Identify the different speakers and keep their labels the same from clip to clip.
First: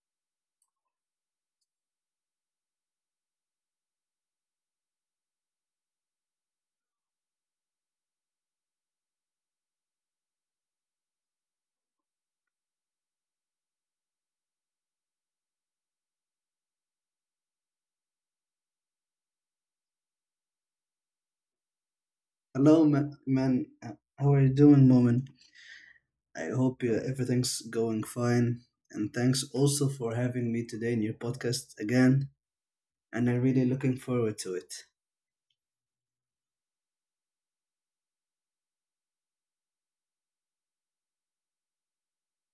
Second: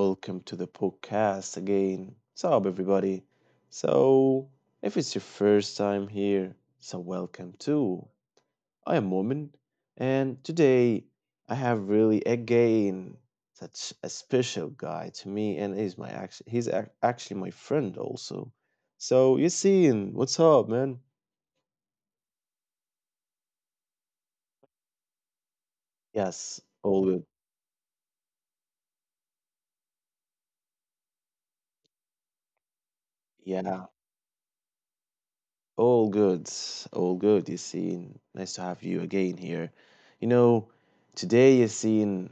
Speaker 1: welcome to the podcast again. What's up, everybody? So, if it's your first time here, so welcome too. I am Momin, and today I have really again such a special guy to me, and he's my act- he's ac- actually my friend also. So, you seen what's up, man?
Speaker 2: Hello, man. How are you doing, Moment? I hope
Speaker 1: Yes, all good.
Speaker 2: everything's going fine. And thanks also for having me today in your podcast again. And I'm really looking
Speaker 1: Yeah.
Speaker 2: forward to it.
Speaker 1: All good, all good, Yassine. Nice to have you again here. You know, Today, Yassine,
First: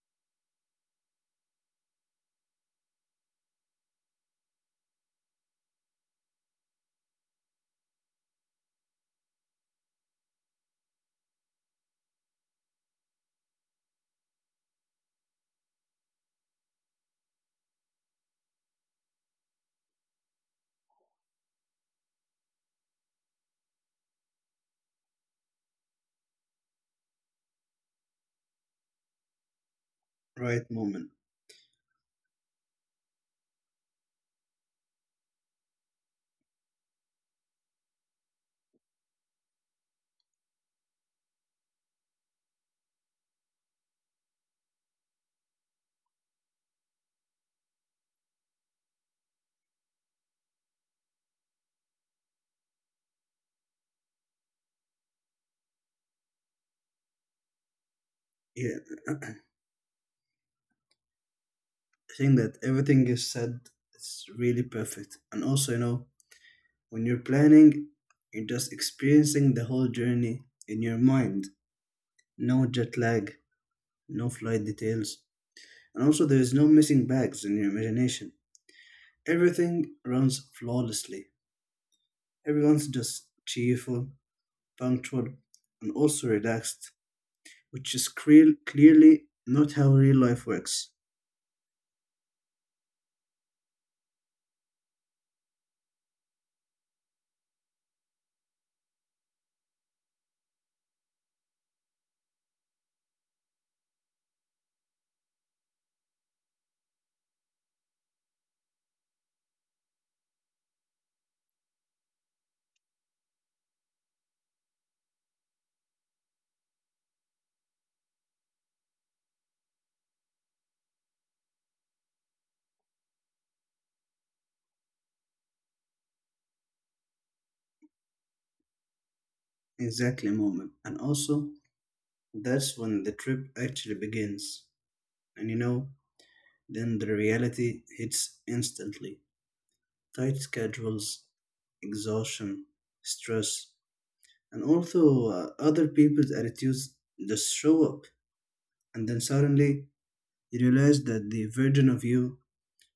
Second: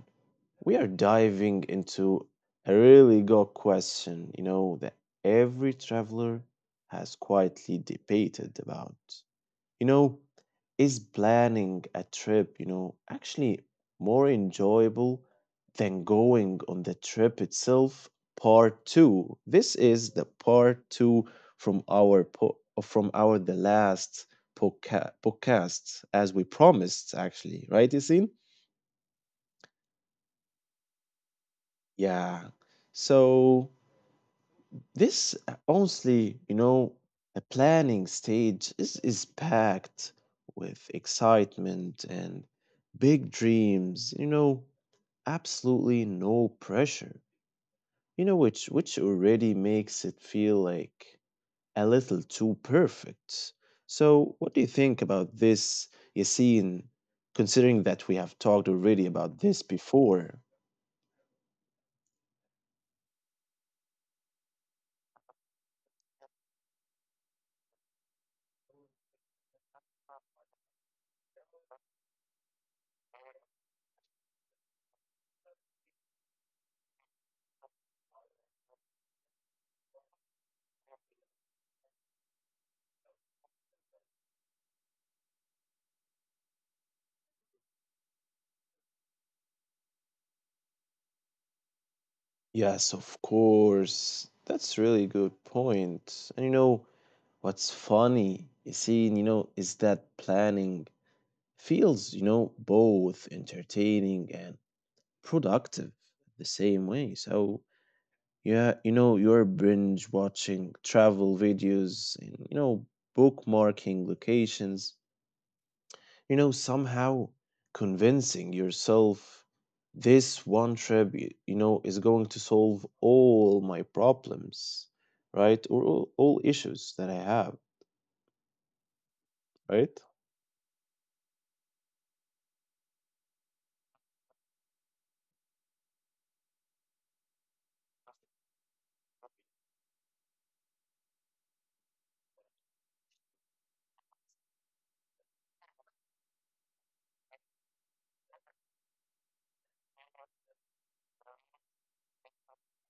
Speaker 1: we are diving into a really good question, that every traveler has quietly debated about. You know, is planning a trip, actually more enjoyable than going on the trip itself? Part two. This is the part two from our the last podcast, as we promised, actually, right, Yasin?
Speaker 2: Right, Moment.
Speaker 1: Yeah. So this honestly, the planning stage is packed with excitement and big dreams, absolutely no pressure. Which already makes it feel like a little too perfect. So what do you think about this, Yassine, considering that we have talked
Speaker 2: Yeah,
Speaker 1: already
Speaker 2: I
Speaker 1: about this before?
Speaker 2: think that everything you said is really perfect. And also, you know, when you're planning, you're just experiencing the whole journey in your mind. No jet lag, no flight details. And also, there's no missing bags in your imagination. Everything runs flawlessly. Everyone's just cheerful, punctual, and also relaxed, which is clearly not how real life works
Speaker 1: Yes, of course. That's really good point. And what's funny, Yasin, is that planning feels, both entertaining and productive the same way. So, yeah, you're binge watching travel videos and, bookmarking locations, somehow convincing yourself this one trip, is going to solve all my problems, right? Or all issues that I have,
Speaker 2: in
Speaker 1: right?
Speaker 2: that moment. And also, that's when the trip actually begins. And you know, then the reality hits instantly. Tight schedules, exhaustion, stress, and also other people's attitudes just show up. And then suddenly, you realize that the version of you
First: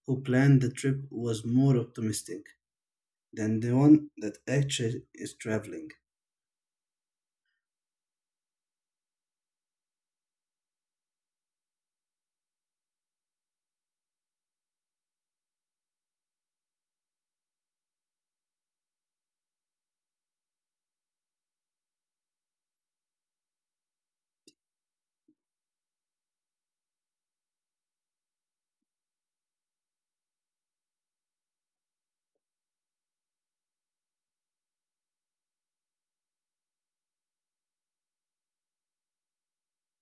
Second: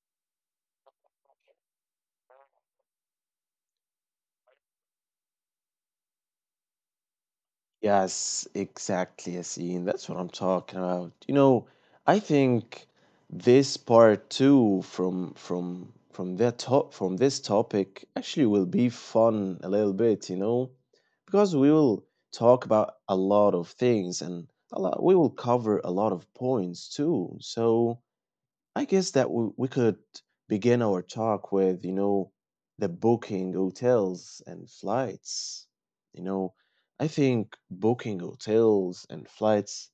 Speaker 2: who planned the trip was more optimistic than the one that actually is traveling.
Speaker 1: Yes, exactly, Yasin. That's what I'm talking about. I think this part two from this topic actually will be fun a little bit, because we will talk about a lot of things and we will cover a lot of points too. So I guess that we could begin our talk with, the booking hotels and flights. You know, I think booking hotels and flights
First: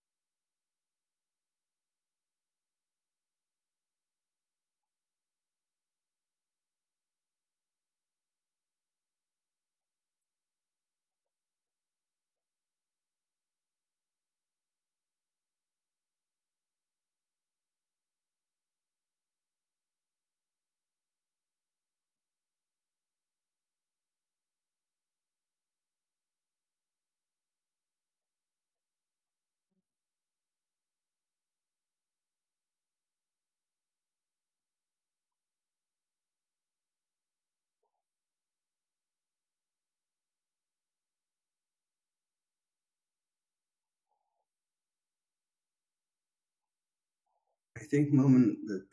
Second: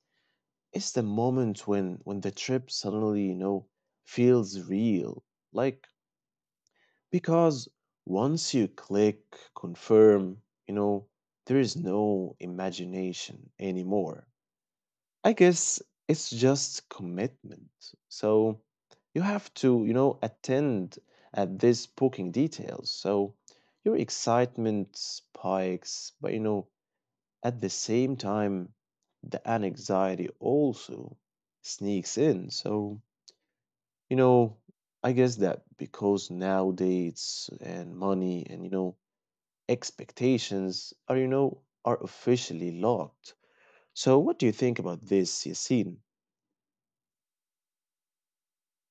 Speaker 1: is the moment when the trip suddenly, feels real. Like because once you click confirm, you know, there is no imagination anymore. I guess it's just commitment. So you have to, attend at these booking details. So your excitement spikes, but at the same time, the anxiety also sneaks in. So, you know, I guess that because now dates and money and, expectations are, are officially locked. So what do you think about this, Yassine?
Speaker 2: I think, Moment, that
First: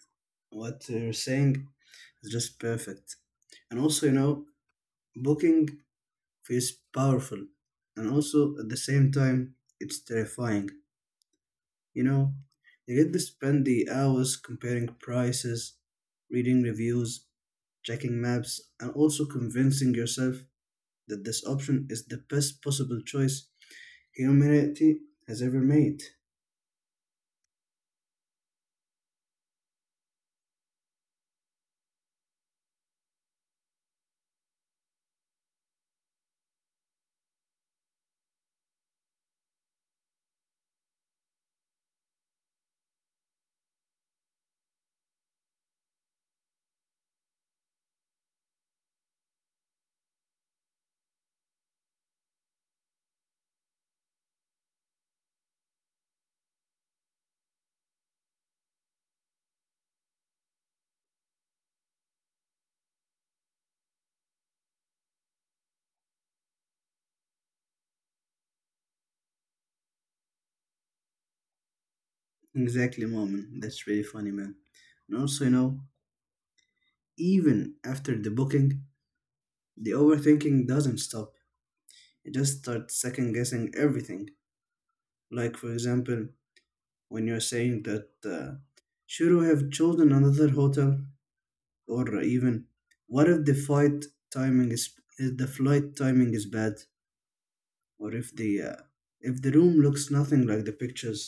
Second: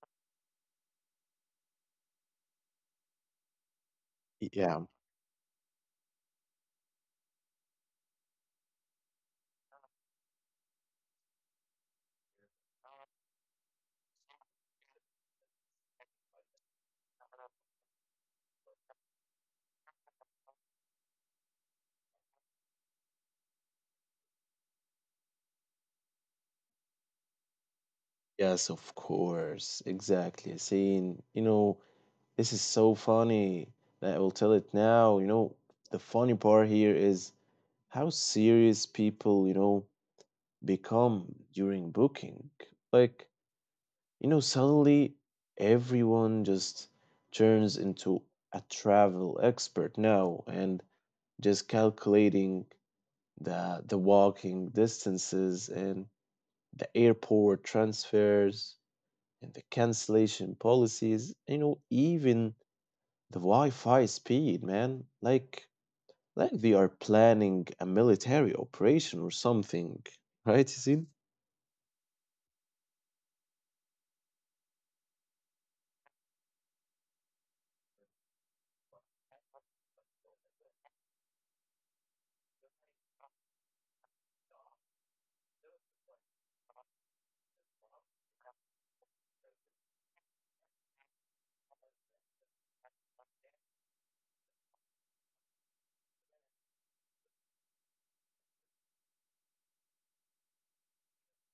Speaker 2: what you're saying is just perfect. And also, you know,
Speaker 1: Yeah.
Speaker 2: booking feels powerful. And also, at the same time, it's terrifying. You know, you get to spend the hours comparing prices, reading reviews, checking maps, and also convincing yourself that this option is the best possible choice humanity has ever made.
Speaker 1: Yes, of course. Exactly. Saying, this is so funny that I will tell it now. The funny part here is how serious people, become during booking. Like, suddenly everyone just turns into a travel expert now and just calculating the walking distances and the airport transfers and the cancellation policies, even the Wi-Fi speed, man. Like they are planning a military operation or something, right, Yasin?
Speaker 2: Exactly, Moment. That's really funny, man. And also, you know, even after the booking, the overthinking doesn't stop. You just start second guessing everything. Like, for example, when you're saying that, should we have chosen another hotel? Or even, what if the flight timing is if the flight timing is bad? Or if the room looks nothing like the pictures?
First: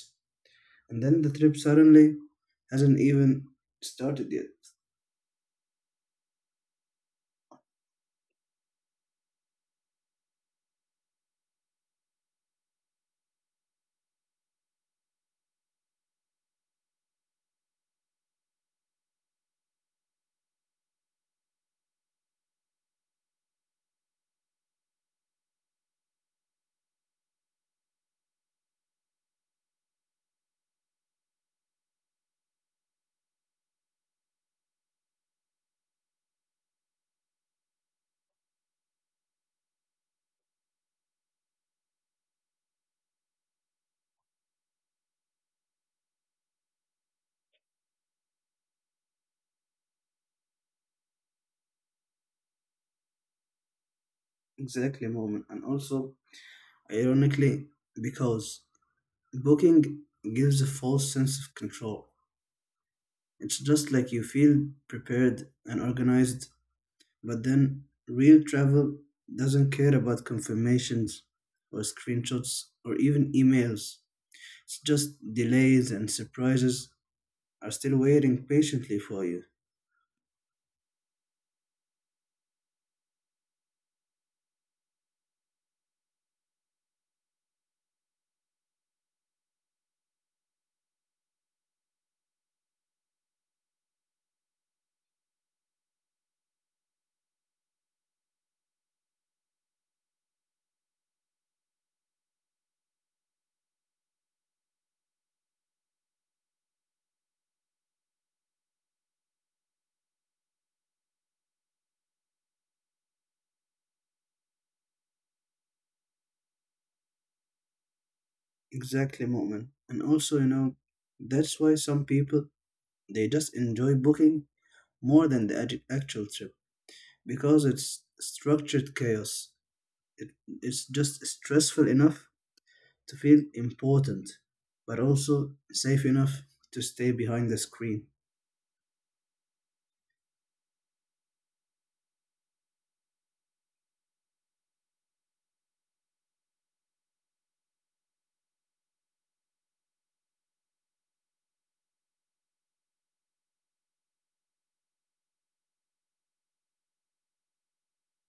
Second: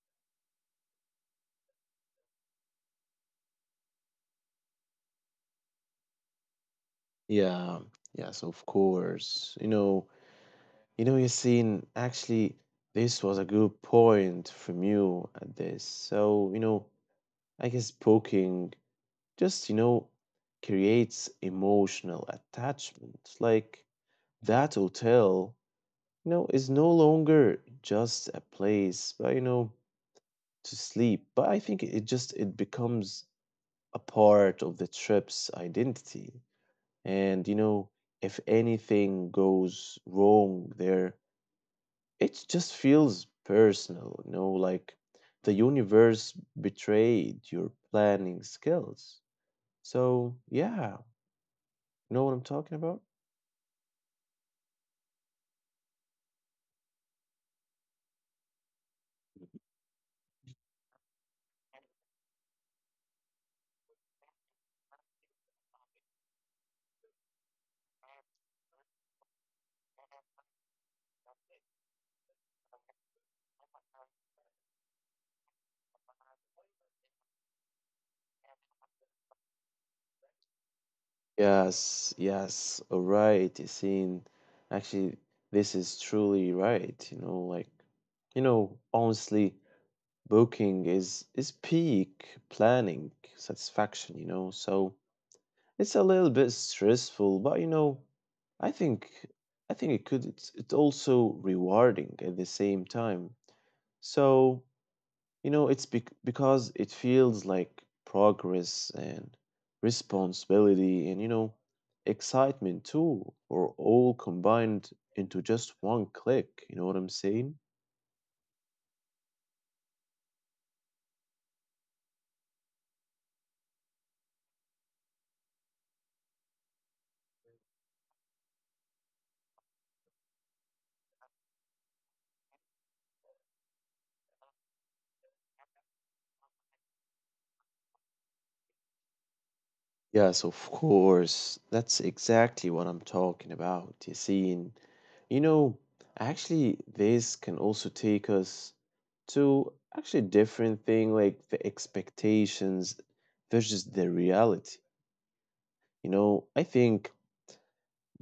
Speaker 2: And then the trip suddenly hasn't even started yet.
Speaker 1: Yeah, yes, of course. Yasin, actually this was a good point from you at this. So, I guess poking just, creates emotional attachment. Like that hotel is no longer just a place, but, to sleep. But I think it just it becomes a part of the trip's identity. And if anything goes wrong there, it just feels personal, like the universe betrayed your planning skills. So yeah, you know what I'm talking about?
Speaker 2: Exactly, moment. And also, Ironically, because booking gives a false sense of control. It's just like you feel prepared and organized, but then real travel doesn't care about confirmations or screenshots or even emails. It's just delays and surprises are still waiting patiently for you.
Speaker 1: Yes, yes, all right, Yasin. Actually, this is truly right. Like, honestly, booking is peak planning satisfaction. So it's a little bit stressful, but I think I think it could it's also rewarding at the same time. So it's because it feels like progress and responsibility and, excitement too, or all combined into just one click. You know what I'm saying?
Speaker 2: Exactly, Moment. And also, you know, that's why some people they just enjoy booking more than the actual trip because it's structured chaos. It, it's just stressful enough to feel important, but also safe enough to stay behind the screen.
Speaker 1: Yes, of course. That's exactly what I'm talking about. You see, and, you know, actually, this can also take us to actually different thing like the expectations versus the reality. I think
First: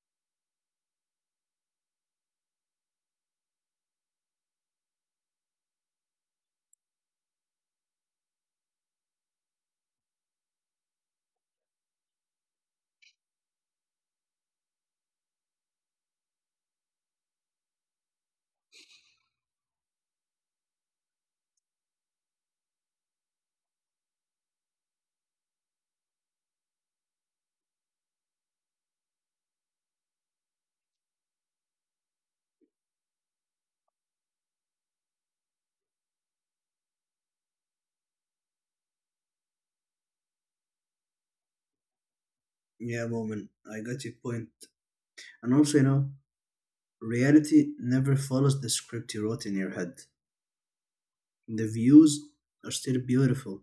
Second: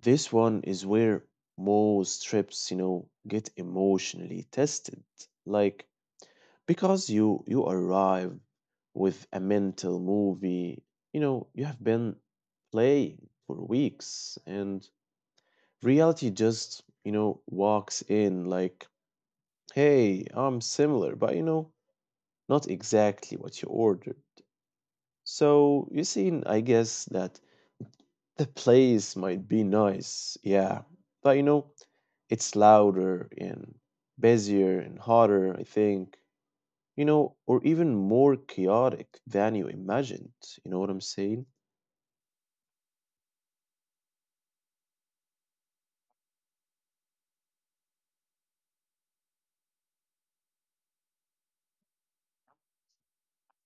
Speaker 1: this one is where most trips, get emotionally tested. Like because you arrive with a mental movie, you have been playing for weeks and reality just, walks in like, "Hey, I'm similar, but not exactly what you ordered." So, you see, I guess that the place might be nice, yeah, but it's louder and busier and hotter, I think, or even more chaotic than you imagined. You know what I'm saying?
Speaker 2: Yeah, Moment, I got your point. And also, you know, reality never follows the script you wrote in your head. The views are still beautiful,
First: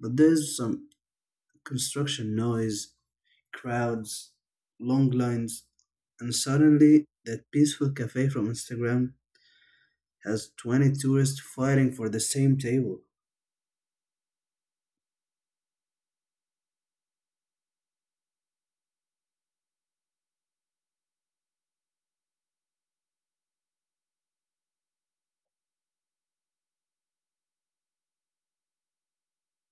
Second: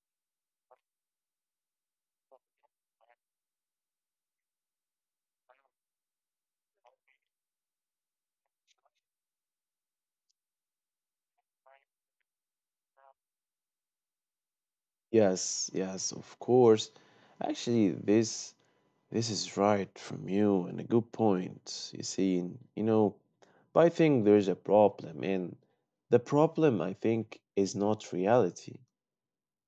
Speaker 2: but there's some construction noise, crowds, long lines, and suddenly that peaceful cafe from Instagram has 20 tourists fighting for the same table.
Speaker 1: Yes, yes, of course. Actually, this is right from you and a good point. You see, and, but I think there's a problem, and the problem I think is not reality.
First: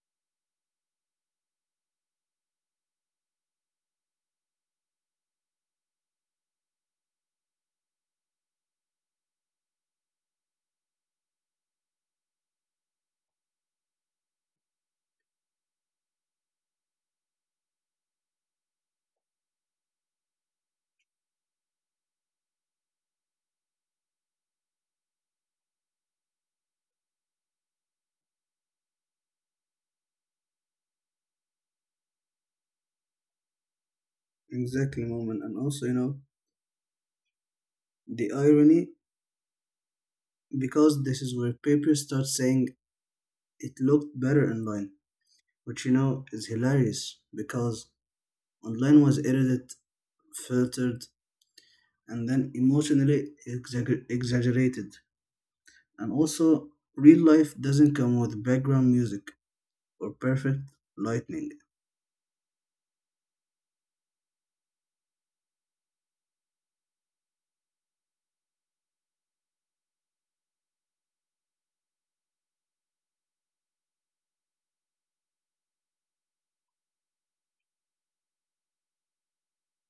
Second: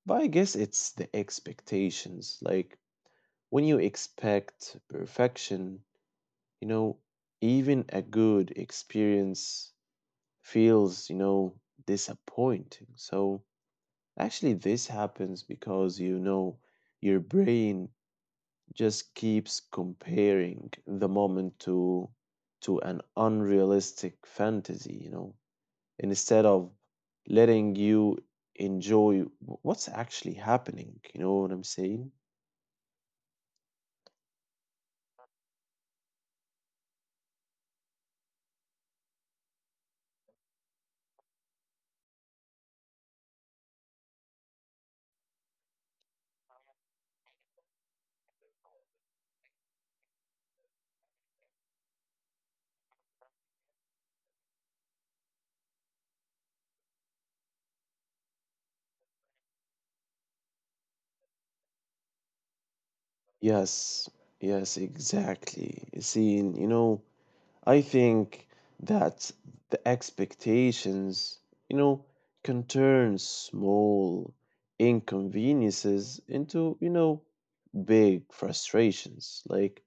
Speaker 1: But I guess it's the expectations. Like when you expect perfection, you know, even a good experience feels, disappointing. So actually, this happens because, your brain just keeps comparing the moment to an unrealistic fantasy, instead of letting you enjoy what's actually happening. You know what I'm saying?
Speaker 2: Exactly, moment. And also, you know, the irony, because this is where people start saying it looked better online, which, you know, is hilarious because online was edited, filtered, and then emotionally exaggerated. And also, real life doesn't come with background music or perfect lightning.
Speaker 1: Yes, yes, exactly. See, and, I think that the expectations, you know, can turn small inconveniences into, big frustrations. Like,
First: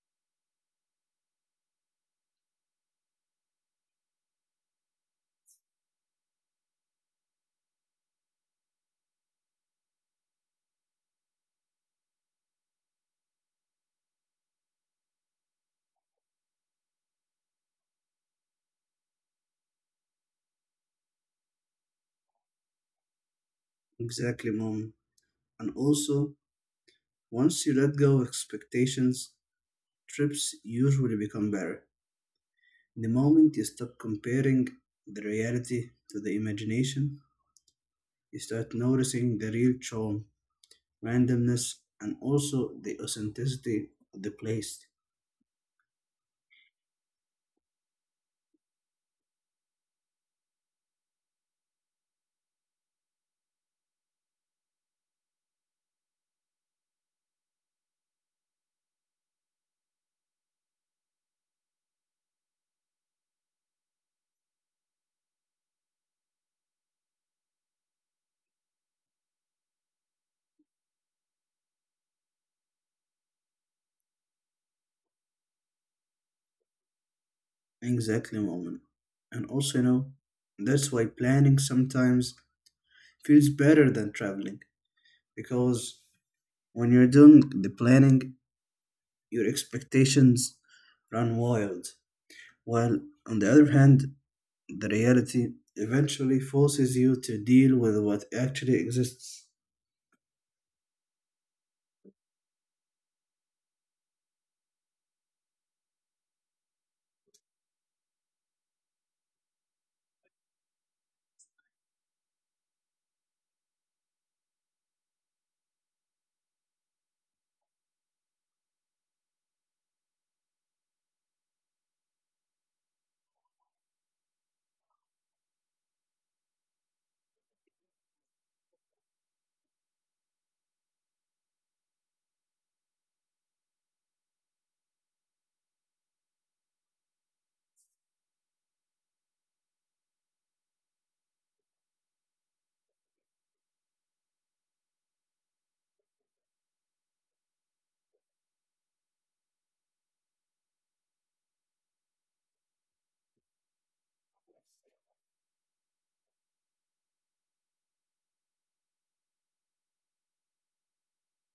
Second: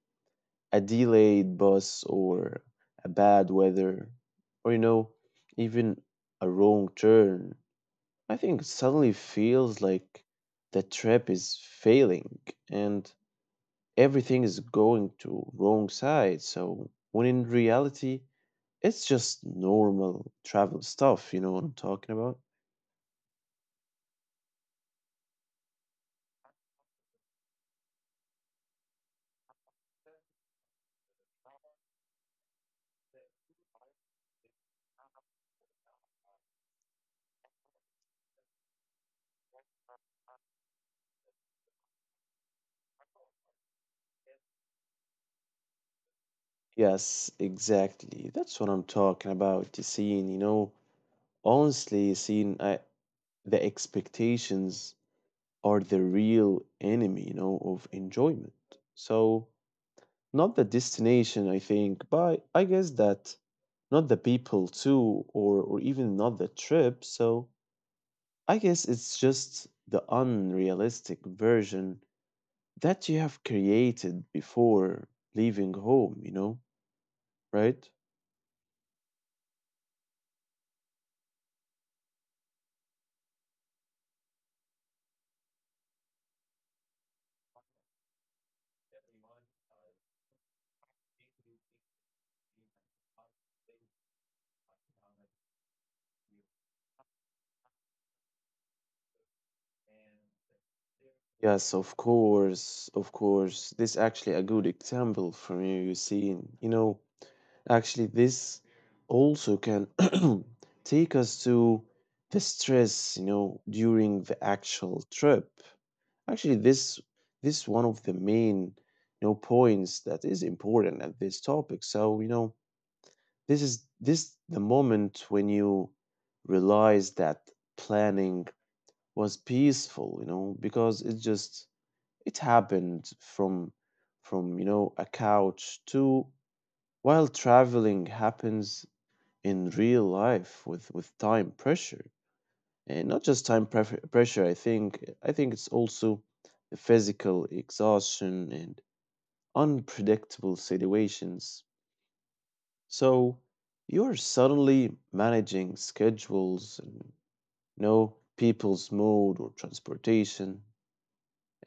Speaker 1: a delayed bus or a bad weather or even a wrong turn, I think it suddenly feels like the trip is failing and everything is going to wrong side. So when in reality it's just normal travel stuff. You know what I'm talking about?
Speaker 2: Exactly, mom. And also, once you let go of expectations, trips usually become better. The moment you stop comparing the reality to the imagination, you start noticing the real charm, randomness, and also the authenticity of the place.
Speaker 1: Yes, exactly. That's what I'm talking about. The, you know honestly seeing, the expectations are the real enemy, of enjoyment. So, not the destination, I think, but I guess that not the people too, or even not the trip. So, I guess it's just the unrealistic version that you have created before leaving home, right?
Speaker 2: Exactly, moment. And also, you know, that's why planning sometimes feels better than traveling because when you're doing the planning, your expectations run wild. While on the other hand, the reality eventually forces you to deal with what actually exists.
Speaker 1: Yes, of course, of course. This actually a good example from you, you see, actually, this also can take us to the stress, during the actual trip. Actually, this one of the main, points that is important at this topic. So, this is this the moment when you realize that planning was peaceful, because it just it happened from a couch to while traveling happens in real life with time pressure and not just pressure. I think it's also the physical exhaustion and unpredictable situations. So you're suddenly managing schedules and know people's mood or transportation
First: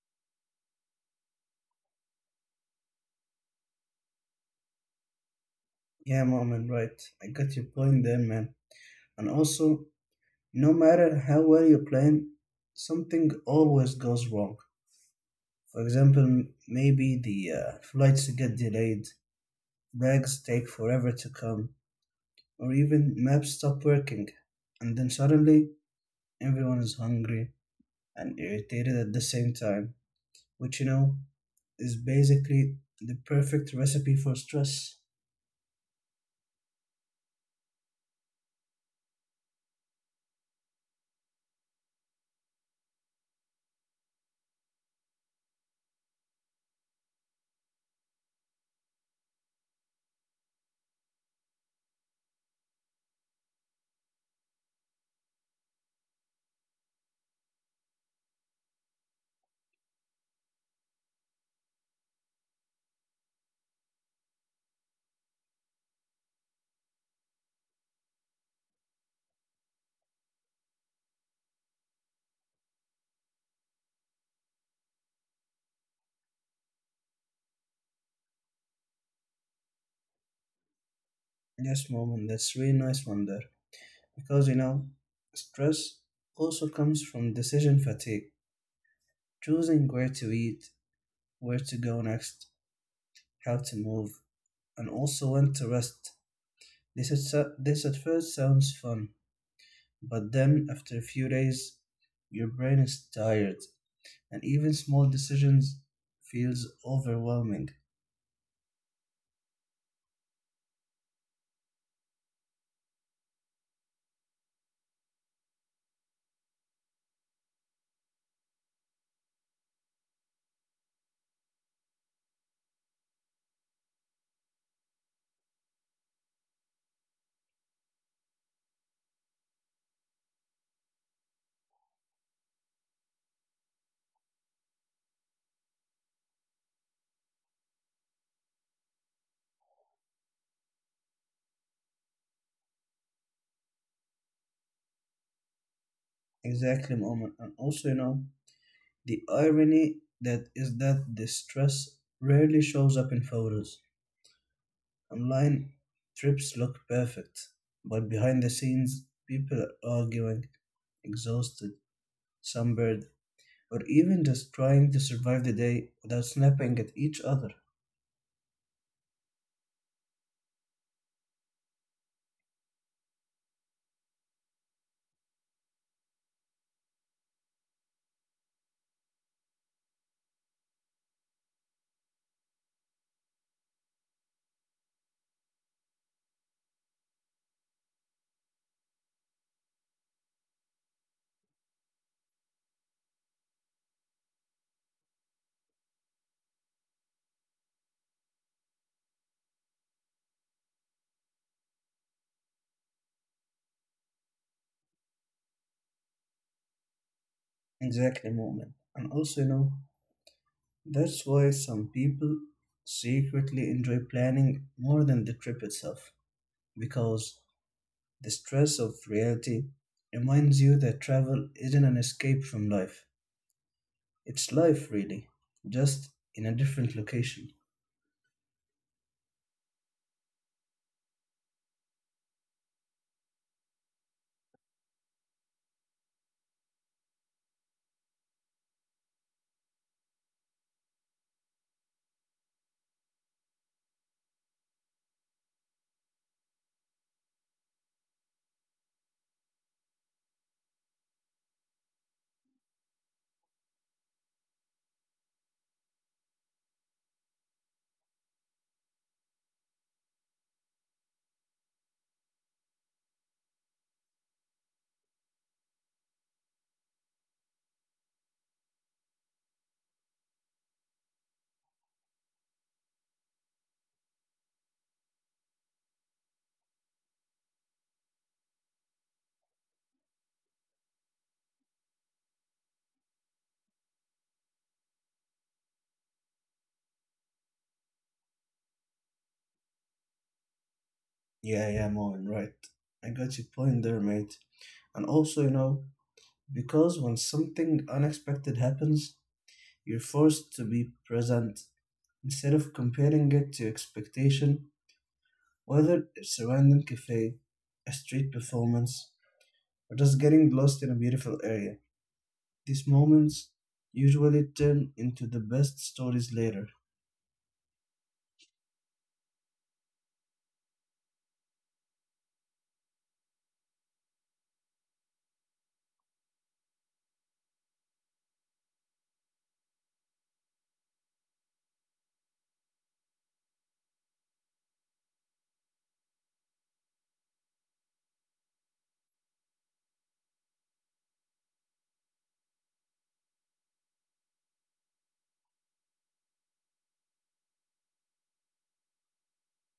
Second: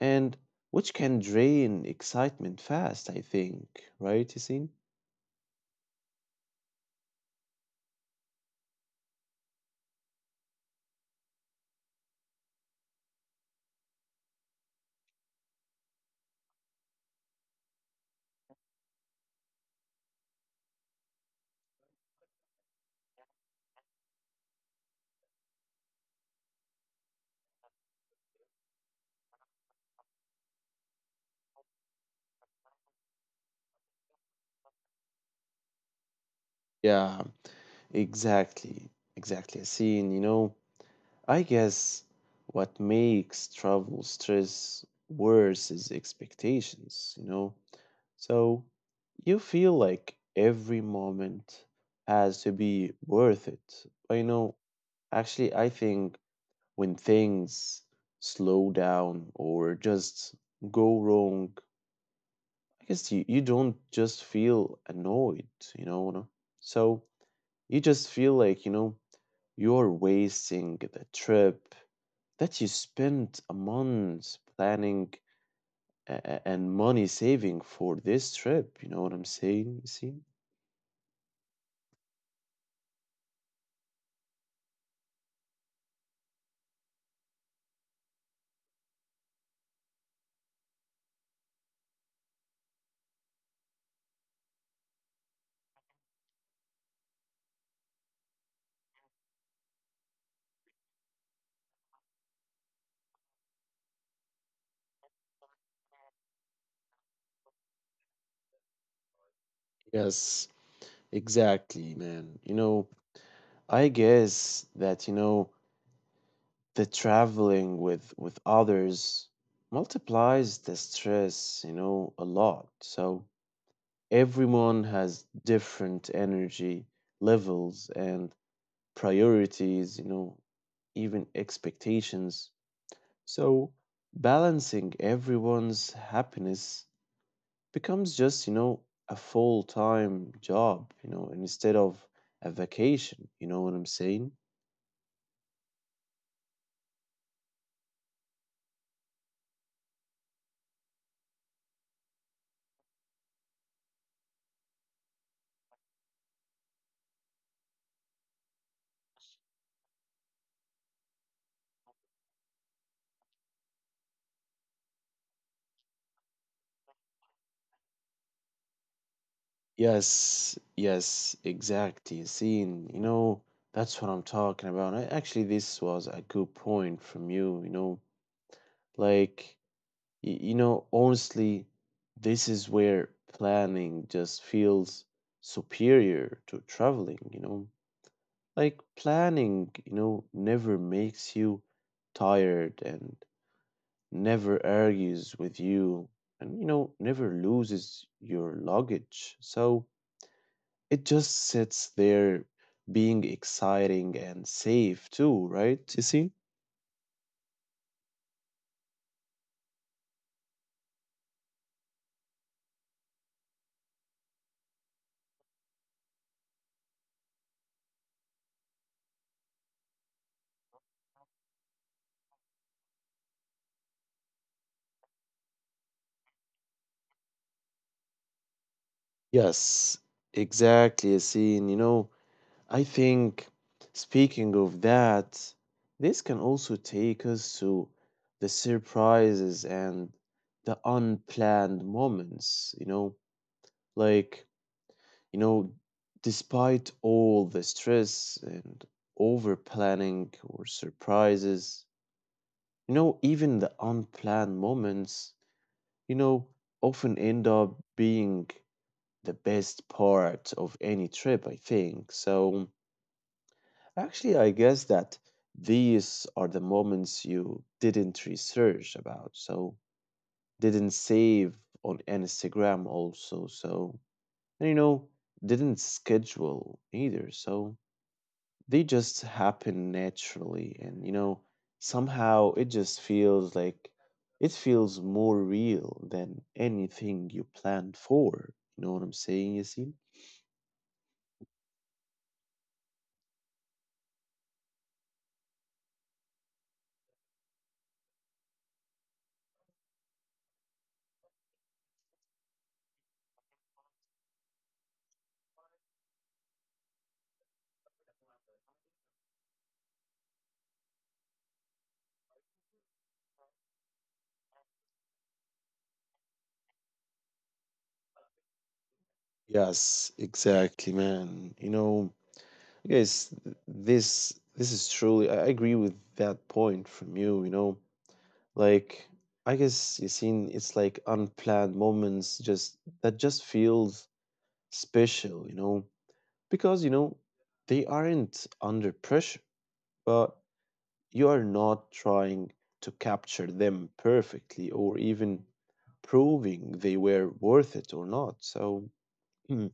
Speaker 1: and which can drain excitement fast, I think, right, you.
Speaker 2: Yeah, mom, and right. I got your point there, man. And also, no matter how well you plan, something always goes wrong. For example, maybe the flights get delayed, bags take forever to come, or even maps stop working. And then suddenly, everyone is hungry and irritated at the same time, which you know is basically the perfect recipe for stress.
Speaker 1: Yeah, exactly exactly, a scene. I guess what makes travel stress worse is expectations, you know? So you feel like every moment has to be worth it. I know, actually, I think when things slow down or just go wrong, I guess you don't just feel annoyed, you know? No? So you just feel like, you're wasting the trip that you spent a month planning and money saving for this trip. You know what I'm saying? You see?
Speaker 2: Yes, moment, that's really nice one there. Because you know, stress also comes from decision fatigue, choosing where to eat, where to go next, how to move, and also when to rest. This at first sounds fun, but then after a few days, your brain is tired, and even small decisions feels overwhelming.
Speaker 1: Yes, exactly. Man, I guess that, the traveling with others multiplies the stress, a lot. So everyone has different energy levels and priorities, even expectations. So balancing everyone's happiness becomes just, a full time job, instead of a vacation. You know what I'm saying?
Speaker 2: Exactly, moment. And also, you know, the irony that is that this stress rarely shows up in photos. Online trips look perfect, but behind the scenes, people are arguing, exhausted, sunburned, or even just trying to survive the day without snapping at each other.
Speaker 1: Yes, yes, exactly. Seeing, that's what I'm talking about. Actually, this was a good point from you, like, honestly, this is where planning just feels superior to traveling, like planning, never makes you tired and never argues with you and, never loses your luggage. So it just sits there being exciting and safe too, right, Yassine?
Speaker 2: Exactly, moment. And also, you know, that's why some people secretly enjoy planning more than the trip itself because the stress of reality reminds you that travel isn't an escape from life. It's life, really, just in a different location.
Speaker 1: Yes, exactly, Yassine. I think, speaking of that, this can also take us to the surprises and the unplanned moments, like, you know, despite all the stress and over planning or surprises, even the unplanned moments, you know, often end up being the best part of any trip, I think. So, actually, I guess that these are the moments you didn't research about, so didn't save on Instagram also, so and didn't schedule either, so they just happen naturally and somehow it feels more real than anything you planned for. You know what I'm saying, Yasin?
Speaker 2: Yeah, yeah, Marvin, right. I got your point there, mate. And also, you know, because when something unexpected happens, you're forced to be present instead of comparing it to expectation, whether it's a random cafe, a street performance, or just getting lost in a beautiful area. These moments usually turn into the best stories later.
Speaker 1: Yes, exactly, man. Yes, this is truly. I agree with that point from you. Like I guess you seen it's like unplanned moments, just that just feels special. You know, because they aren't under pressure, but you are not trying to capture them perfectly or even proving they were worth it or not. So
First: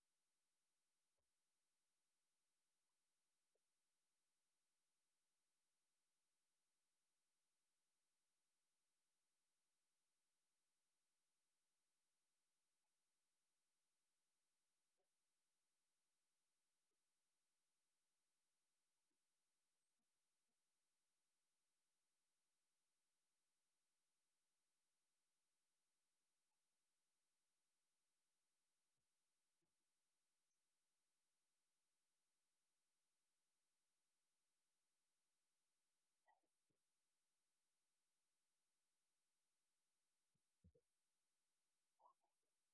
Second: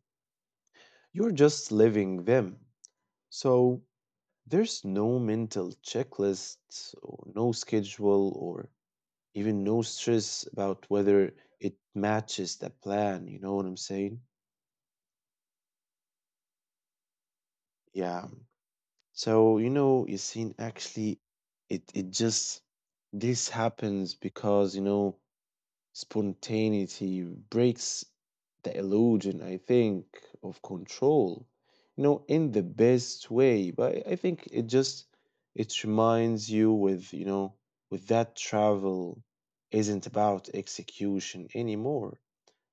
Speaker 1: you're just living them. So there's no mental checklist, or no schedule, or even no stress about whether it matches the plan. You know what I'm saying? Yeah. So, Yassine, actually, it, it just, this happens because, spontaneity breaks the illusion, I think, of control, you know, in the best way. But I think it just it reminds you with, with that travel isn't about execution anymore.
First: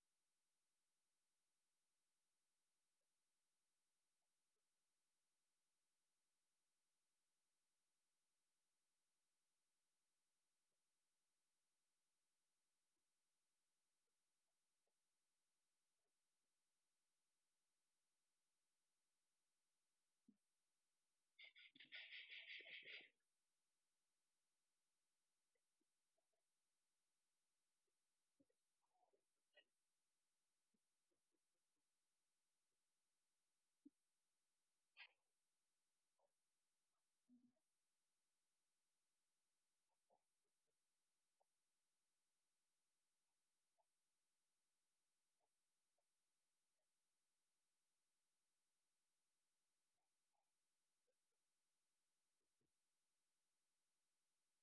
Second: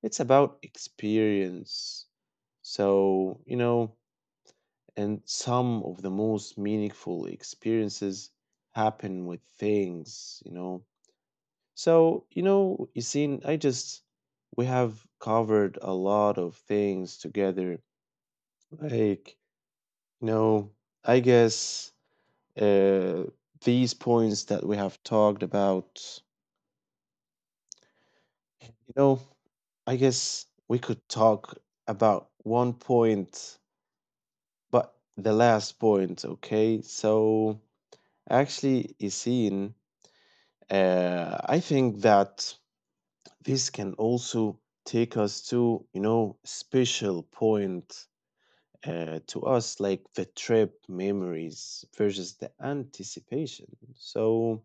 Speaker 1: It's about experience. So, you know, and some of the most meaningful experiences happen with things, so, Isin, I just, we have covered a lot of things together. Like, you know, I guess uh, these points that we have talked about, you know, I guess we could talk about one point, but the last point, okay? So, actually, Isin, I think that this can also take us to, you know, special point to us, like the trip memories versus the anticipation. So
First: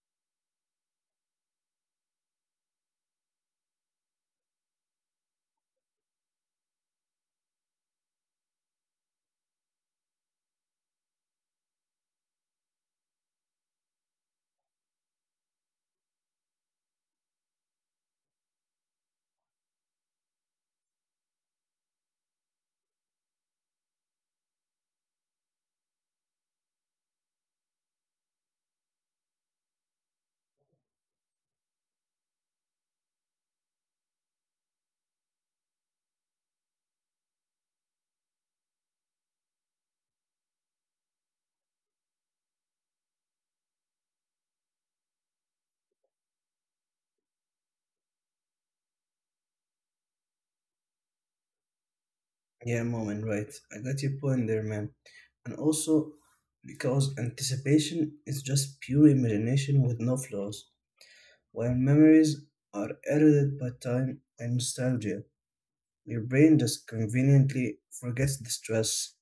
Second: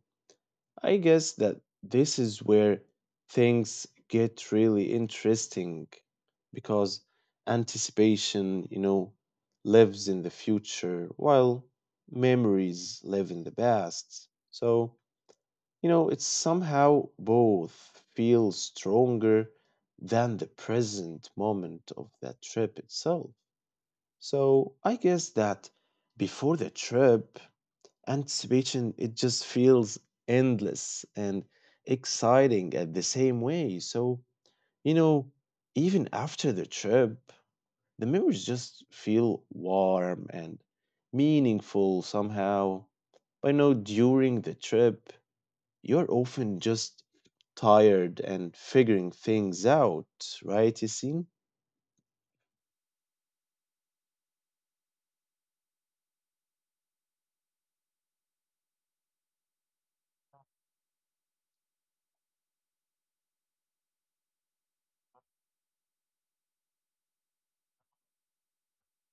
Speaker 1: I guess that this is where things get really interesting because anticipation, you know, lives in the future while memories live in the past. So you know, it somehow both feel stronger than the present moment of that trip itself. So I guess that before the trip, anticipation it just feels endless and exciting at the same way. So, you know, even after the trip, the memories just feel warm and meaningful somehow. I know during the trip, you're often just tired and figuring things out, right, Yasin?
Speaker 2: Yeah, moment, right. I got your point there, man. And also because anticipation is just pure imagination with no flaws, while memories are eroded by time and nostalgia. Your brain just conveniently forgets the stress,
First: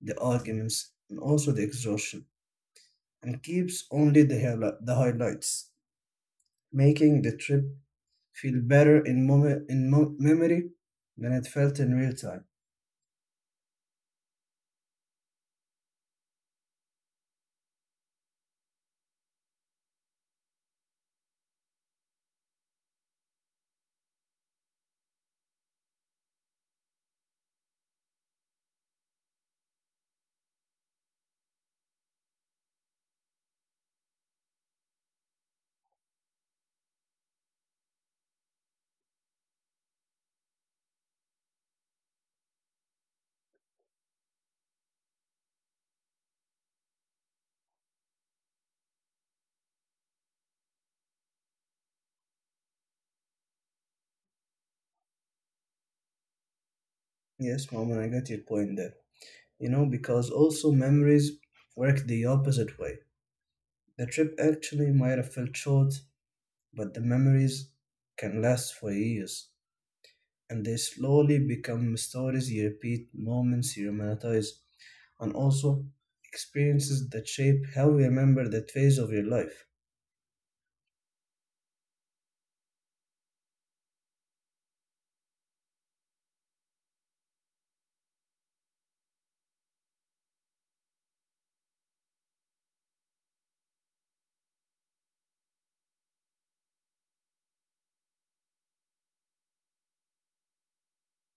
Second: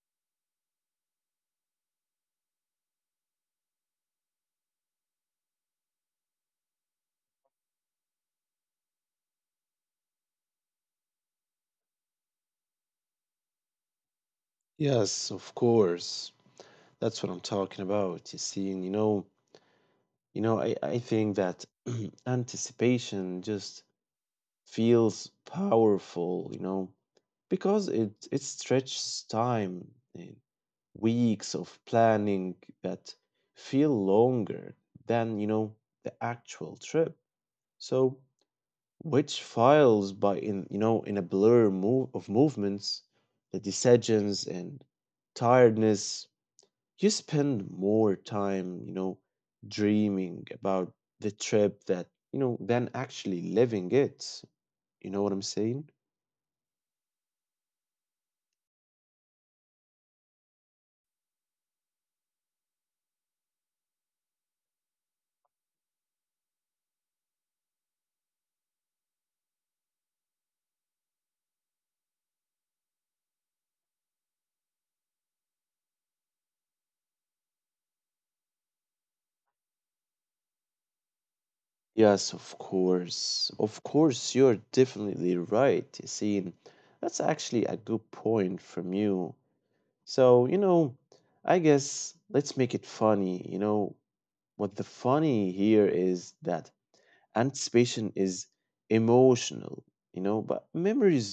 Speaker 2: the arguments, and also the exhaustion, and keeps only the highlights, making the trip feel better in moment in mo- memory than it felt in real time.
Speaker 1: Yes, of course. That's what I'm talking about, Yasin. You know, I think that anticipation just feels powerful, you know, because it stretches time in weeks of planning that feel longer than, you know, the actual trip. So which files by in you know in a blur move of movements the decisions and tiredness you spend more time you know dreaming about the trip that you know than actually living it, you know what I'm saying?
Speaker 2: Yes, mom, and I got your point there. You know, because also memories work the opposite way. The trip actually might have felt short, but the memories can last for years, and they slowly become stories you repeat, moments you romanticize, and also experiences that shape how you remember that phase of your life.
Speaker 1: Yes, of course, you're definitely right, Yassine. That's actually a good point from you. So you know, I guess let's make it funny, you know. But the funny here is that anticipation is emotional, you know, but memories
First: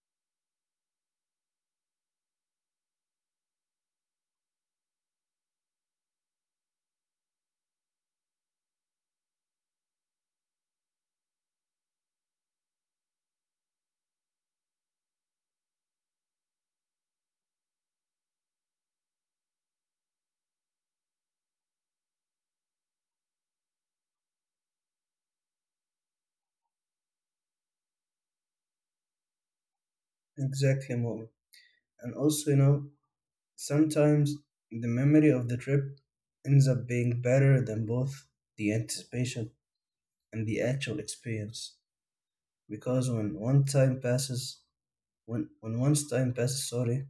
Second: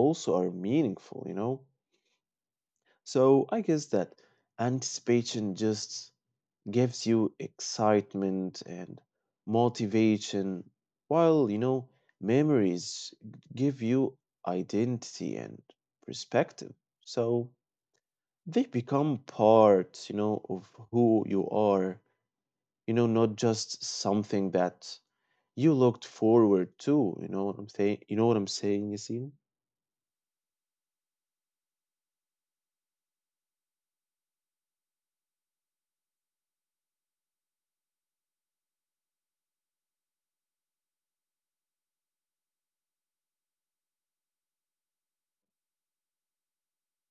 Speaker 1: also are meaningful, you know. So I guess that anticipation just gives you excitement and motivation, while, you know, memories give you identity and perspective. So they become part, you know, of who you are, you know, not just something that you looked forward to. You know what I'm saying? You know what I'm saying, Yasin?
Speaker 2: Exactly, mom. And also, you know, sometimes the memory of the trip ends up being better than both the anticipation and the actual experience. Because when one's time passes, sorry,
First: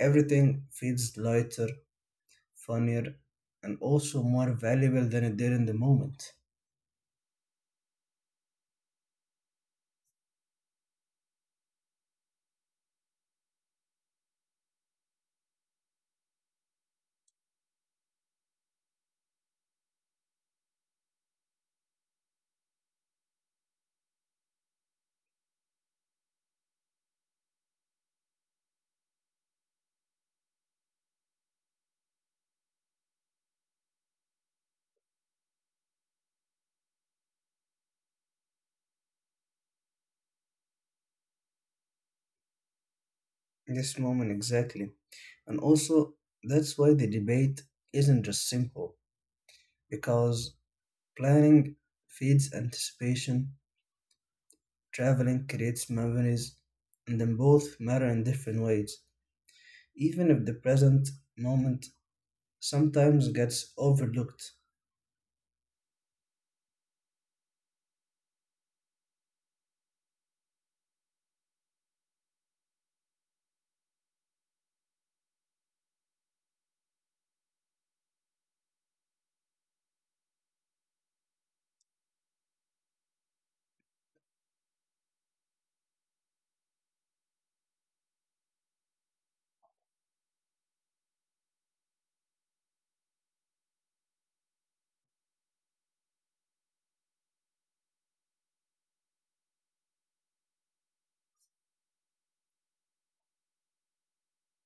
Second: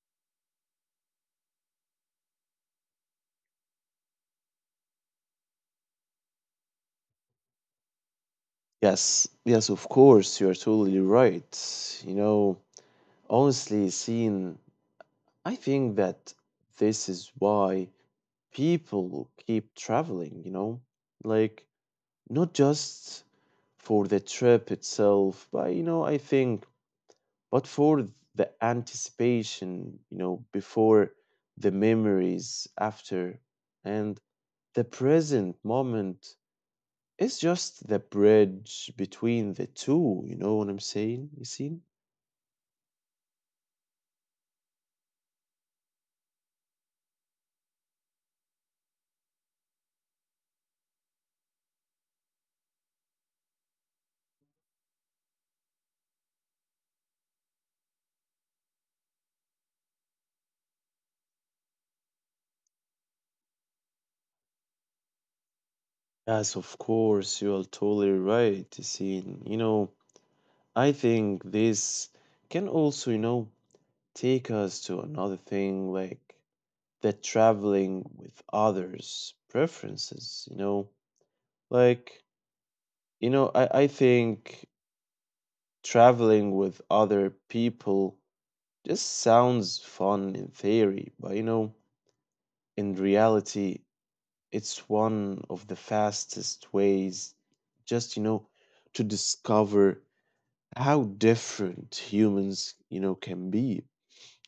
Speaker 2: everything feels lighter, funnier, and also more valuable than it did in the moment.
Speaker 1: Yes, yes, of course, you are totally right. You know, honestly, Yasin, I think that this is why people keep traveling, you know? Like, not just for the trip itself, but, you know, I think, but for the anticipation, you know, before the memories after and the present moment. It's just the bridge between the two, you know what I'm saying, Yasin?
Speaker 2: This moment exactly. And also, that's why the debate isn't just simple, because planning feeds anticipation, traveling creates memories, and then both matter in different ways, even if the present moment sometimes gets overlooked.
Speaker 1: Yes, of course, you are totally right, Yasin. You know, I think this can also, you know, take us to another thing like the traveling with others' preferences, you know? Like, you know, I think traveling with other people just sounds fun in theory, but you know, in reality, it's one of the fastest ways just, you know, to discover how different humans, you know, can be.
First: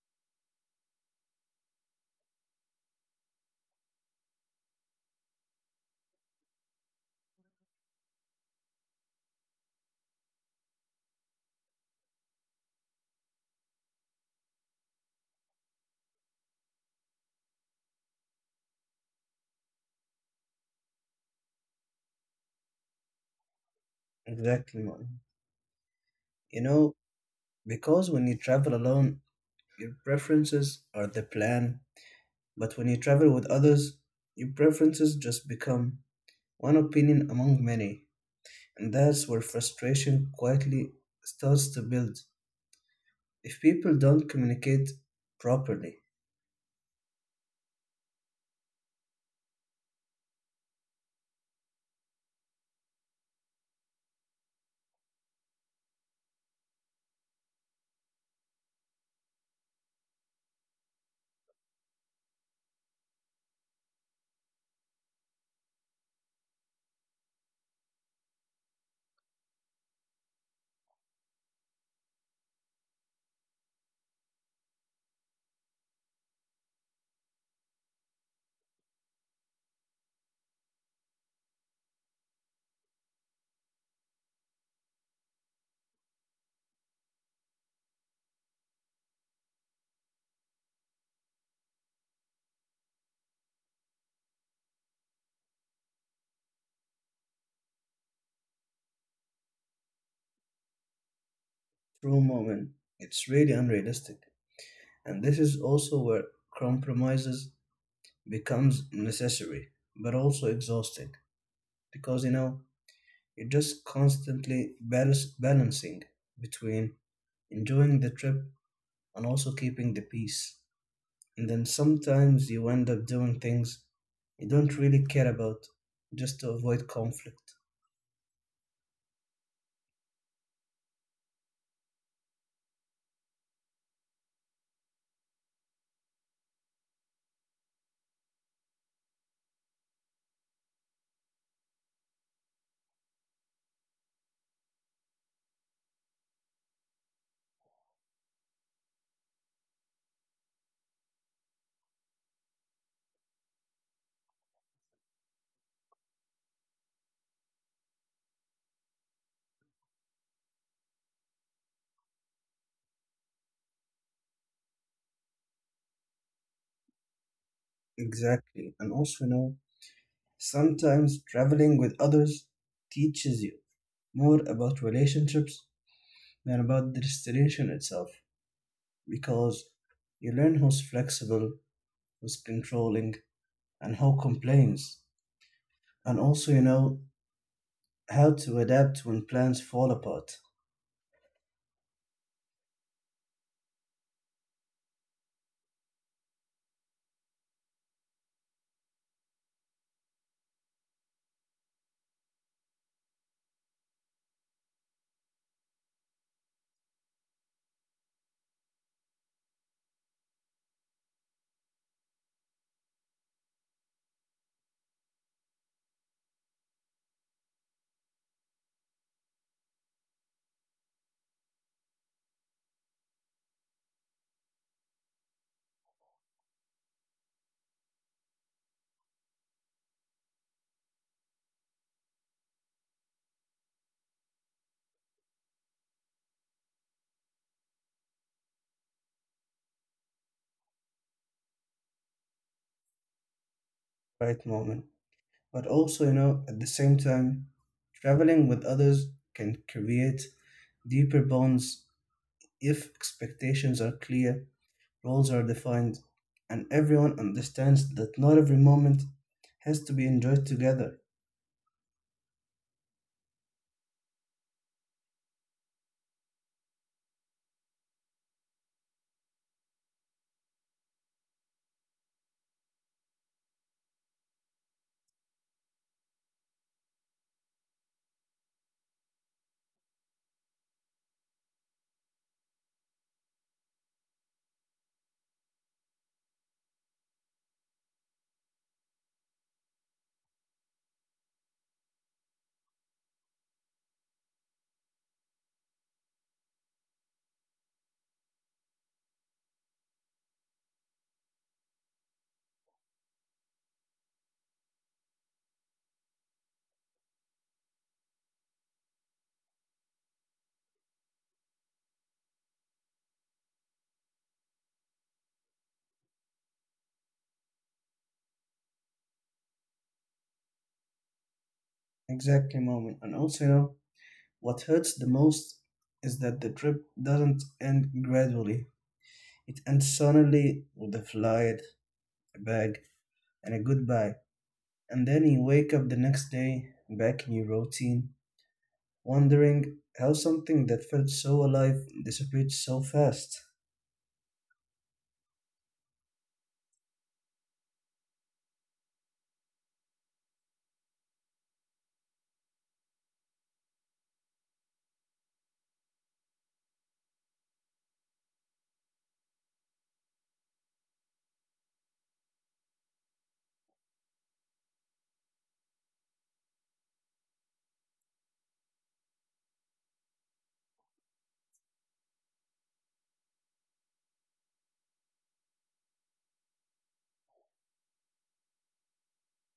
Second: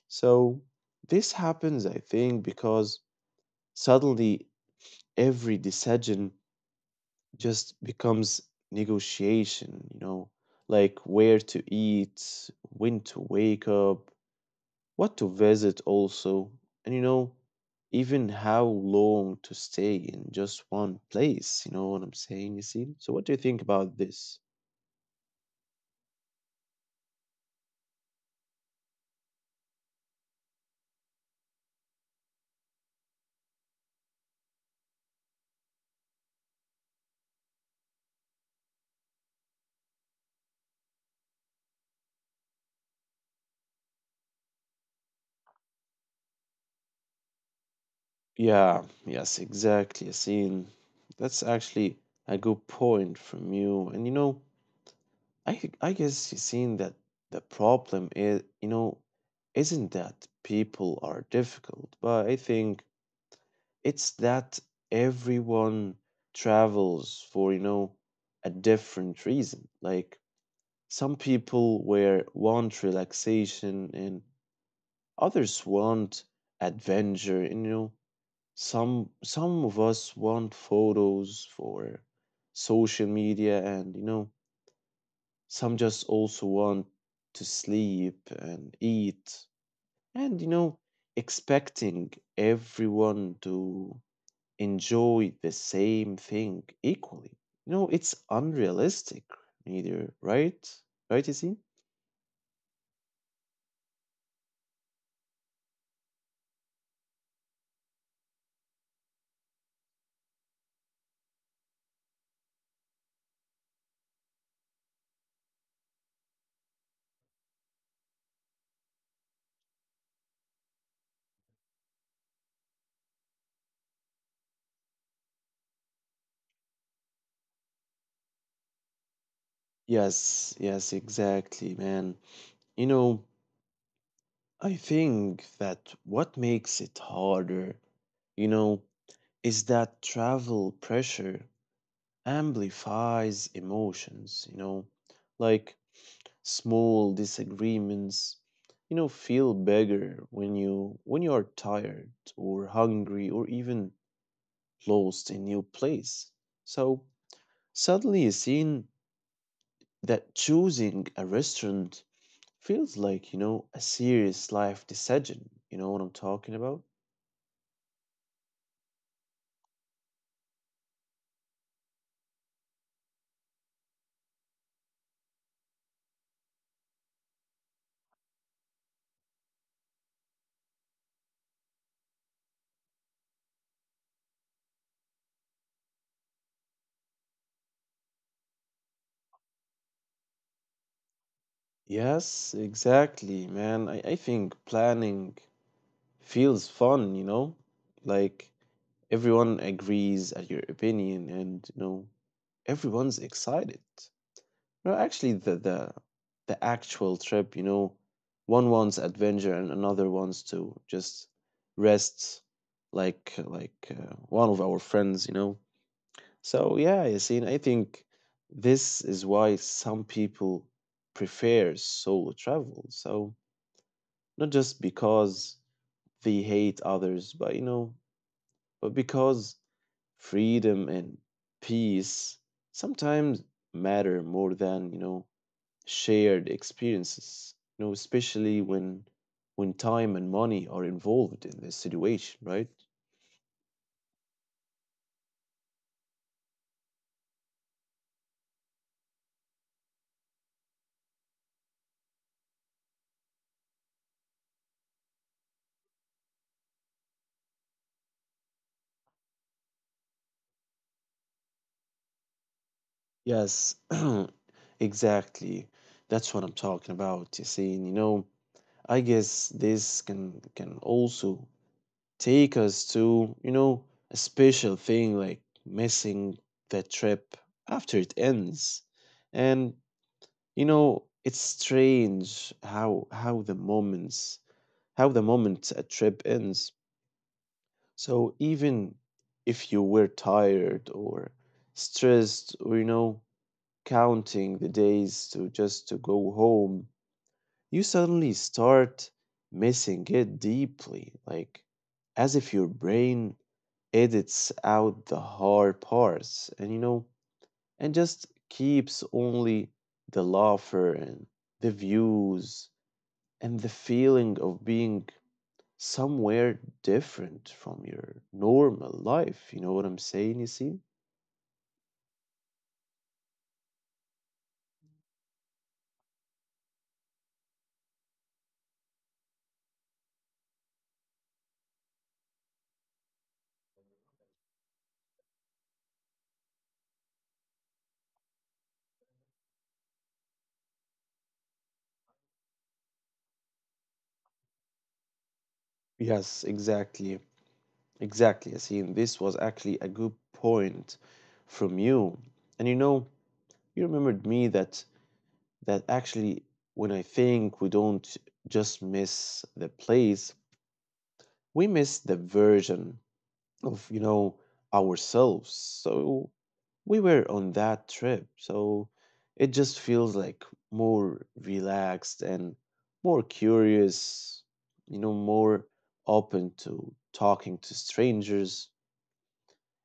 Speaker 1: So this happens, I think, because suddenly every decision just becomes negotiation, you know, like where to eat, when to wake up, what to visit also, and you know, even how long to stay in just one place. You know what I'm saying, Yassine? So, what do you think about this?
Speaker 2: Exactly, Martin. You know, because when you travel alone, your preferences are the plan, but when you travel with others, your preferences just become one opinion among many, and that's where frustration quietly starts to build. If people don't communicate properly,
Speaker 1: Yeah, yes, exactly, Yassine. That's actually a good point from you. And you know, I guess, Yassine, that the problem is, you know, isn't that people are difficult, but I think it's that everyone travels for, you know, a different reason. Like some people where want relaxation and others want adventure, and you know, some of us want photos for social media and you know, some just also want to sleep and eat and you know, expecting everyone to enjoy the same thing equally. You know, it's unrealistic, neither, right? Right, Yasin?
Speaker 2: through moment, it's really unrealistic. And this is also where compromises becomes necessary, but also exhausting, because you know you're just constantly balancing between enjoying the trip and also keeping the peace. And then sometimes you end up doing things you don't really care about just to avoid conflict.
Speaker 1: Yes, yes, exactly, man. You know, I think that what makes it harder, you know, is that travel pressure amplifies emotions, you know, like small disagreements, you know, feel bigger when you are tired or hungry or even lost in new place. So suddenly you seen that choosing a restaurant feels like, you know, a serious life decision. You know what I'm talking about?
Speaker 2: Exactly. And also, you know, sometimes traveling with others teaches you more about relationships than about the destination itself, because you learn who's flexible, who's controlling, and who complains. And also, you know, how to adapt when plans fall apart,
Speaker 1: Yes, exactly, man. I think planning feels fun, you know? Like everyone agrees at your opinion and you know everyone's excited. No, actually, the actual trip, you know, one wants adventure and another wants to just rest, like like one of our friends, you know. So yeah, Yasin, I think this is why some people prefer solo travel. So not just because they hate others, but you know, but because freedom and peace sometimes matter more than you know shared experiences, you know, especially when time and money are involved in this situation, right?
Speaker 2: right, moment. But also, you know, at the same time, traveling with others can create deeper bonds if expectations are clear, roles are defined, and everyone understands that not every moment has to be enjoyed together.
Speaker 1: Yes, exactly, that's what I'm talking about, you see. And you know, I guess this can also take us to, you know, a special thing like missing the trip after it ends. And you know, it's strange how the moments how the moment a trip ends. So even if you were tired or stressed or you know counting the days to just to go home, you suddenly start missing it deeply, like as if your brain edits out the hard parts and you know and just keeps only the laughter and the views and the feeling of being somewhere different from your normal life. You know what I'm saying, you see?
Speaker 2: Exactly, moment. And also, you know, what hurts the most is that the trip doesn't end gradually. It ends suddenly with a flight, a bag, and a goodbye. And then you wake up the next day back in your routine, wondering how something that felt so alive disappeared so fast.
Speaker 1: Yes, exactly. Exactly, Yasin. This was actually a good point from you. And you know, you remembered me that actually when I think we don't just miss the place, we miss the version of you know ourselves so we were on that trip so it just feels like more relaxed and more curious, you know, more open to talking to strangers,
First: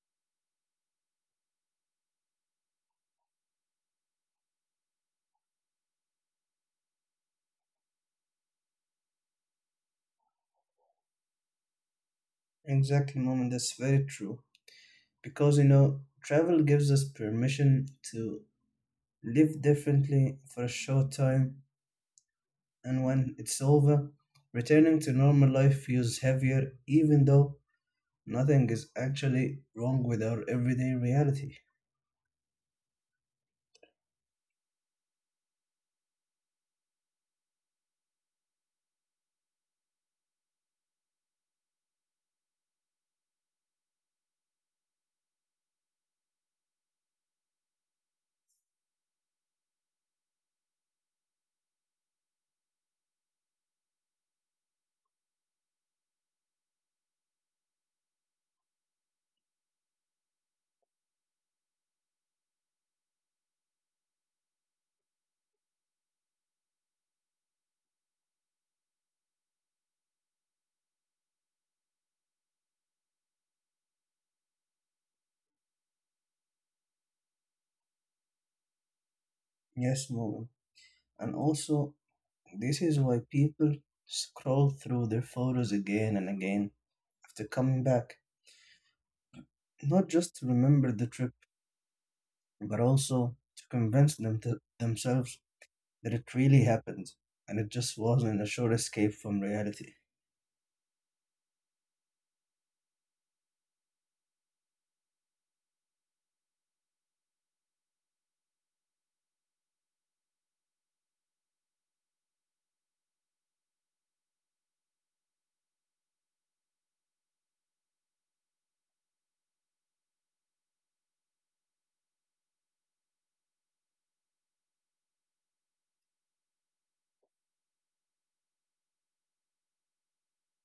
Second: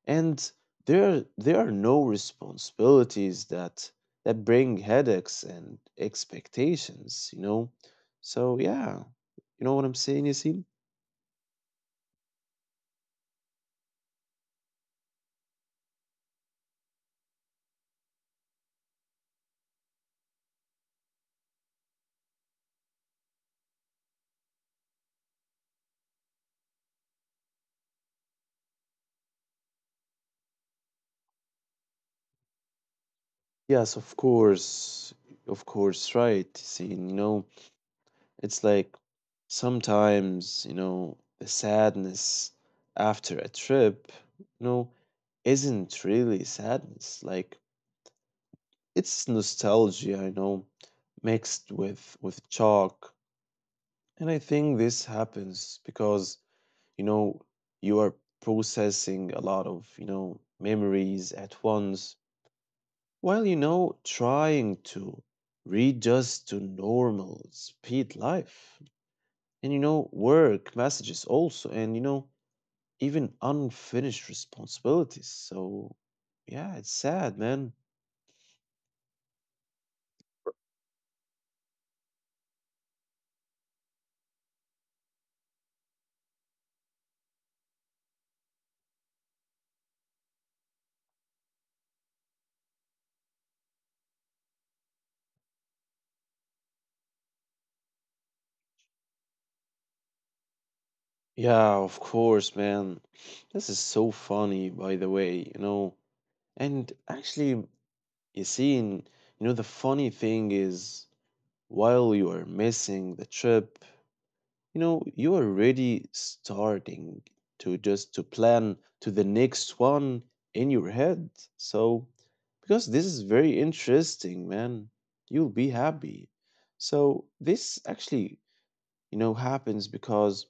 Speaker 1: and there are no responsibilities that bring headaches and expectations, you know. So yeah, you know what I'm saying, you see.
Speaker 2: Exactly, moment, that's very true. Because you know, travel gives us permission to live differently for a short time, and when it's over, returning to normal life feels heavier, even though nothing is actually wrong with our everyday reality.
Speaker 1: Yes, of course. Of course, right. See, you know, it's like sometimes, you know, the sadness after a trip, you know, isn't really sadness. Like it's nostalgia, you know, mixed with chalk. And I think this happens because, you know, you are processing a lot of, you know, memories at once. Well, you know, trying to readjust to normal speed life and, you know, work messages also, and, you know, even unfinished responsibilities. So, yeah, it's sad, man.
Speaker 2: Yes, mom. And also, this is why people scroll through their photos again and again after coming back. Not just to remember the trip, but also to convince themselves that it really happened and it just wasn't a short escape from reality.
Speaker 1: Yeah, of course, man. This is so funny, by the way, you know. And actually, you see, you know, the funny thing is, while you are missing the trip, you know you are already starting to just to plan to the next one in your head. So because this is very interesting, man, you'll be happy. So this actually, you know, happens because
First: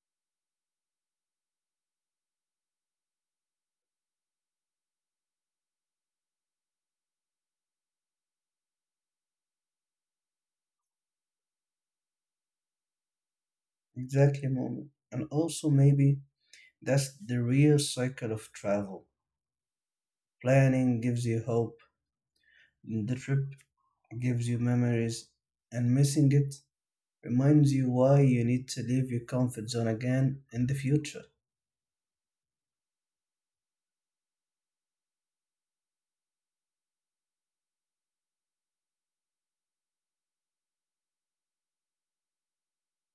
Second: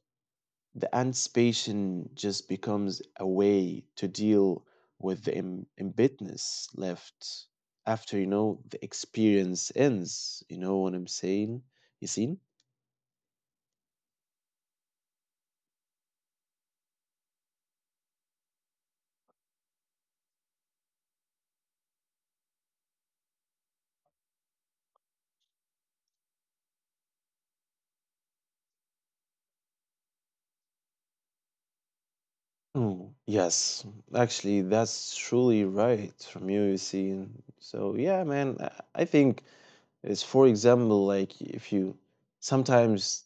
Speaker 1: the anticipation just becomes a way to deal with the embitness left after, you know, the experience ends, you know what I'm saying, you see.
Speaker 2: Exactly, mom. And also, maybe that's the real cycle of travel. Planning gives you hope, the trip gives you memories, and missing it reminds you why you need to leave your comfort zone again in the future.
Speaker 1: Oh, yes. Actually, that's truly right from you, you see. And so, yeah, man, I think it's, for example, like if you sometimes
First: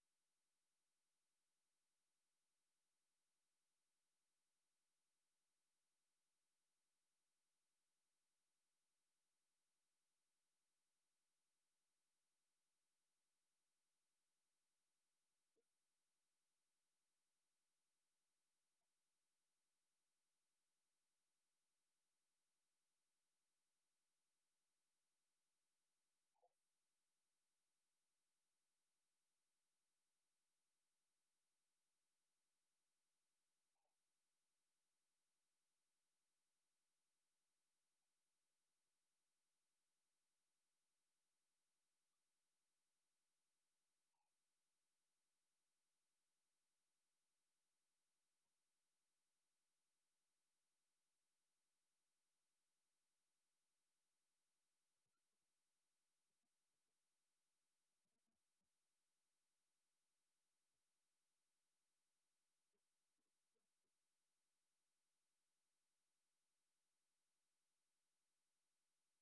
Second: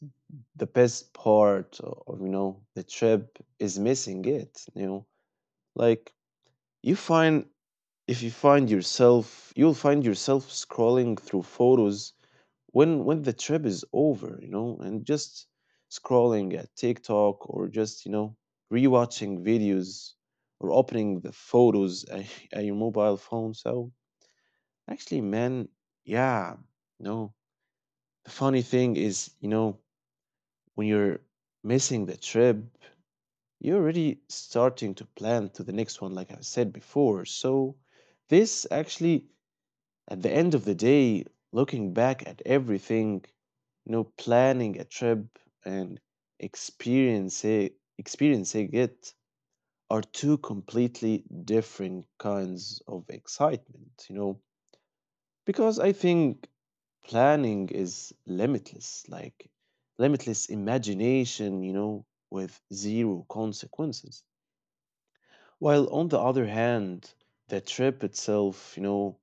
Speaker 1: the best part of, you know, the trip is missing it, you know, like you find if you find yourself, you'll find yourself scrolling through photos when the trip is over, you know, and just scrolling at TikTok or just you know rewatching videos or opening the photos at your mobile phone. So actually, man, yeah, no. The funny thing is, you know, when you're missing the trip, you're already starting to plan to the next one, like I said before. So this actually at the end of the day, looking back at everything, you know, planning a trip and experiencing it are two completely different kinds of excitement, you know, because I think planning is limitless, like limitless imagination, you know, with zero consequences. While on the other hand, the trip itself, you know,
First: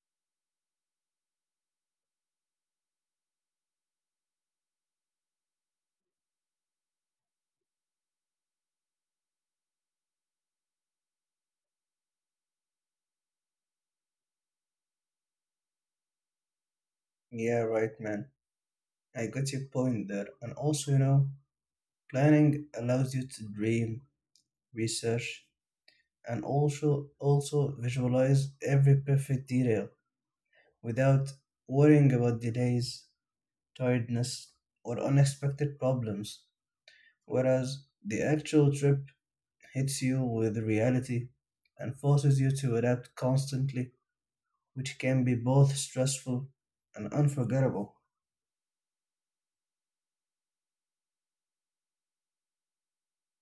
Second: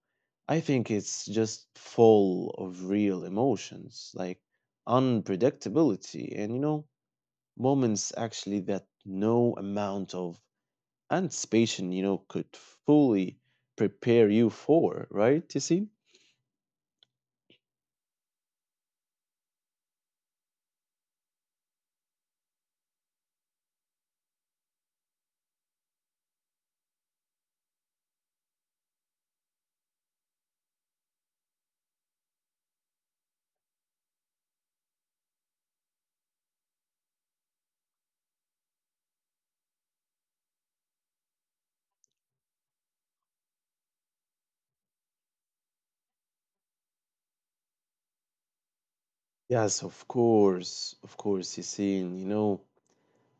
Speaker 1: I think it's just full of real emotions, like unpredictability and, you know, moments actually that no amount of anticipation, you know, could fully prepare you for, right? You see?
Speaker 2: Yeah, right, man. I got your point there. And also, you know, planning allows you to dream, research, and also visualize every perfect detail without worrying about delays, tiredness, or unexpected problems. Whereas the actual trip hits you with reality and forces you to adapt constantly, which can be both stressful and unforgettable.
Speaker 1: Yes, of course, Yassine, you know.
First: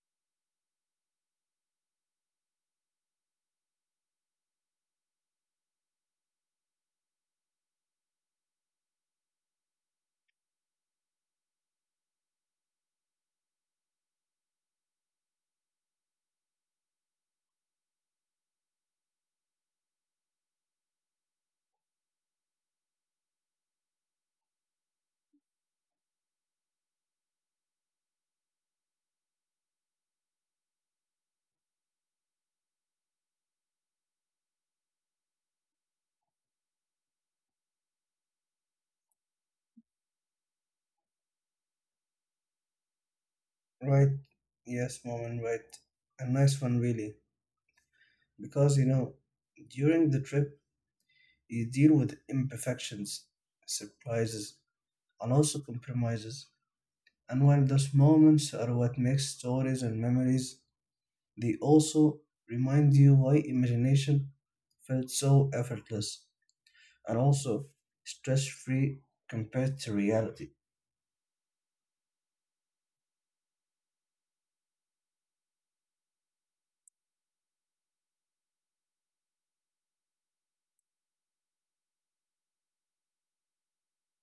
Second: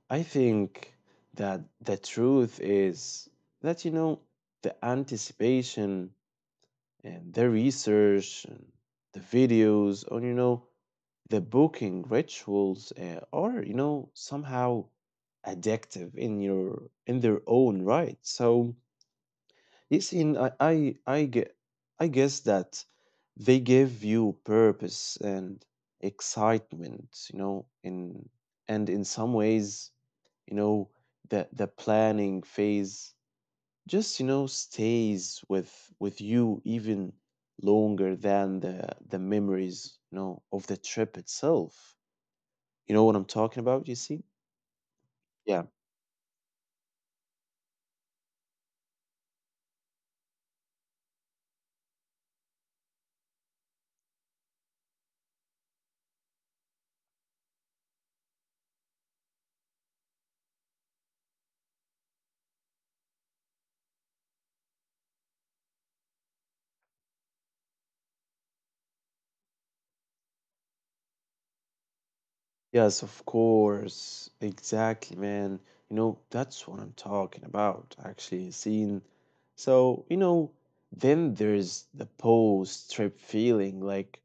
Speaker 1: I think that the truth is that, you know, the anticipation and the research and the videos on, you know, the booking rituals are, you know, somehow addictive in your in their own right. So listen, I guess that they give you purpose and excitement, you know, in and in some ways, you know, the planning phase just, you know, stays with you even longer than the memories, you know, of the trip itself. You know what I'm talking about, you
Speaker 2: Right?
Speaker 1: see?
Speaker 2: Yes, mom, and
Speaker 1: Yeah.
Speaker 2: right. A nice one, really. Because, you know, during the trip, you deal with imperfections, surprises, and also compromises. And while those moments are what makes stories and memories, they also remind you why imagination felt so effortless and also stress free compared to reality.
Speaker 1: Yes, of course. Exactly, man. You know, that's what I'm talking about, actually, seeing. So, you know, then there's the post-trip feeling, like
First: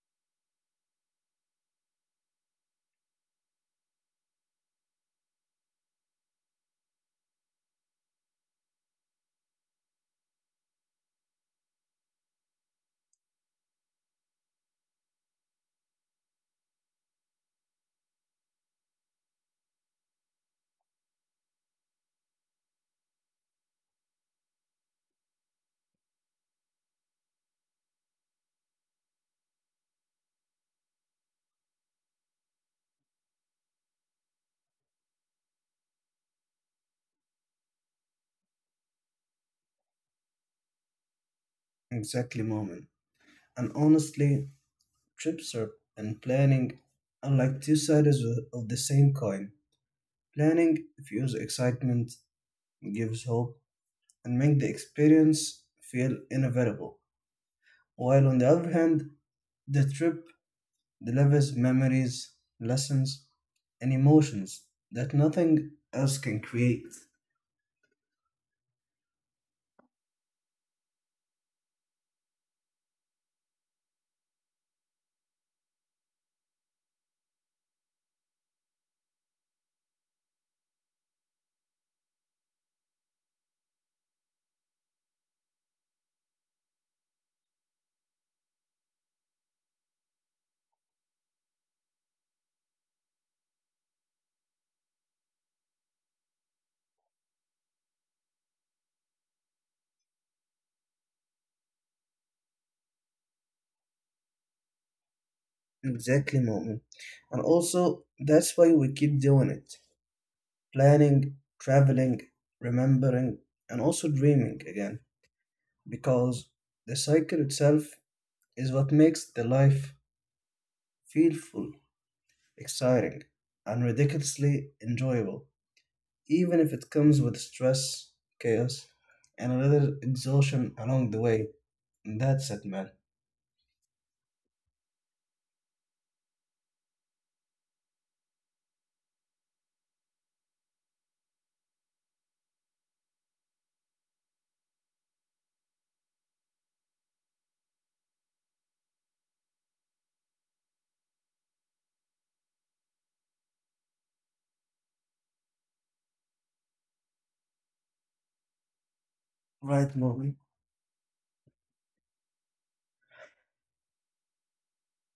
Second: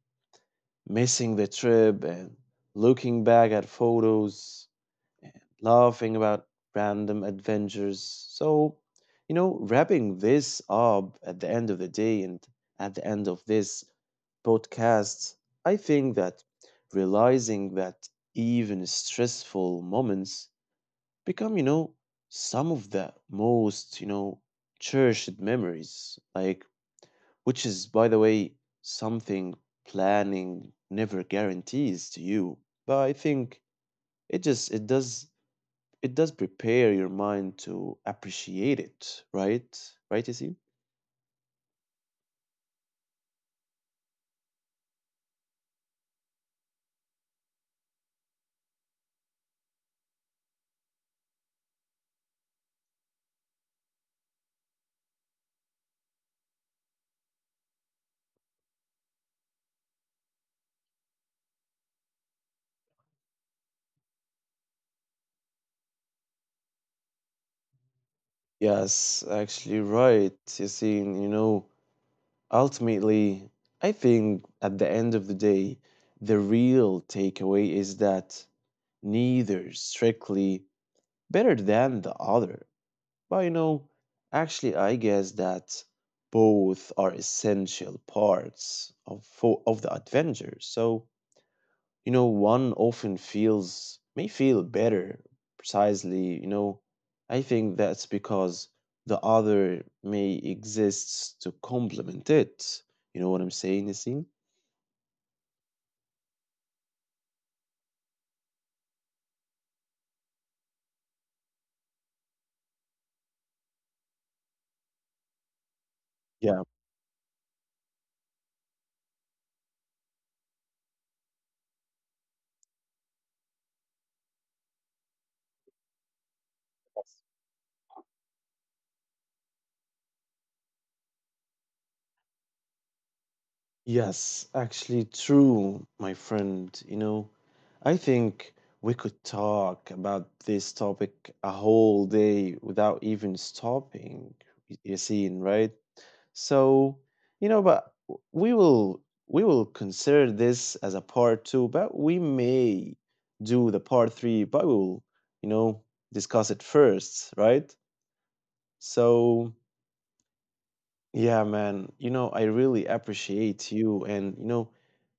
Speaker 1: missing the trip and looking back at photos laughing about random adventures. So, you know, wrapping this up at the end of the day and at the end of this podcast, I think that realizing that even stressful moments become, you know, some of the most, you know, cherished memories, like, which is, by the way, something planning never guarantees to you. But I think it just, it does prepare your mind to appreciate it, right? Right, you see?
Speaker 2: Exactly, moment. And honestly, trips are, and planning are like two sides of the same coin. Planning fuels excitement, gives hope, and makes the experience feel inevitable. While on the other hand, the trip delivers memories, lessons, and emotions that nothing else can create.
Speaker 1: Yes, actually, right. You see, you know, ultimately, I think at the end of the day, the real takeaway is that neither strictly better than the other. But, you know, actually, I guess that both are essential parts of, of the adventure. So, you know, one often feels may feel better precisely, you know. I think that's because the other may exists to complement it. You know what I'm saying, Nassim?
Speaker 2: Exactly, moment. And also, that's why we keep doing it: planning, traveling, remembering, and also dreaming again, because
Speaker 1: Yeah.
Speaker 2: the cycle itself is what makes the life feel full, exciting, and ridiculously enjoyable, even if it comes with stress, chaos, and a little exhaustion along the way. And that's it, man.
Speaker 1: Yes, actually true, my friend. You know, I think we could talk about this topic a whole day without even stopping. You see, right? So, you know, but we will we will consider this as a part two, but we may do the part three, but we will, you know, discuss it first, right? So,
Speaker 2: Right, Molly.
Speaker 1: yeah, man, you know, I really appreciate you. And, you know,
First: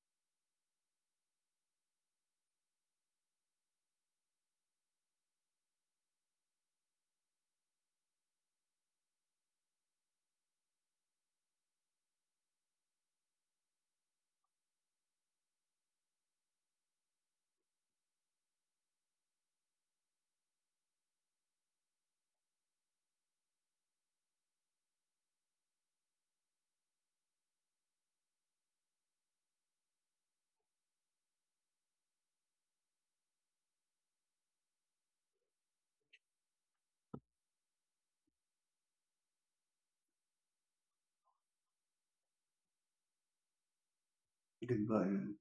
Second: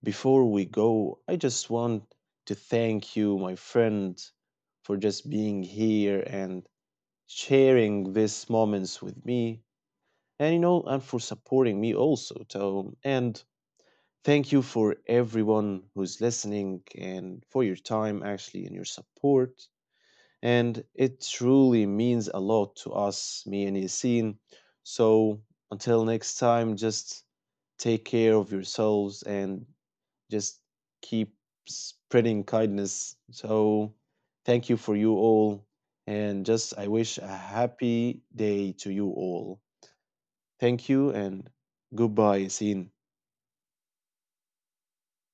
Speaker 1: before we go, I just want to thank you, my friend, for just being here and sharing these moments with me. And, you know, and for supporting me also, Tom. And thank you for everyone who's listening and for your time, actually, and your support. And it truly means a lot to us, me and Yasin. So until next time, just take care of yourselves and just keep spreading kindness. So thank you for you all. And just I wish a happy day to you all. Thank you and goodbye, Yasin.
Speaker 2: Goodbye, man.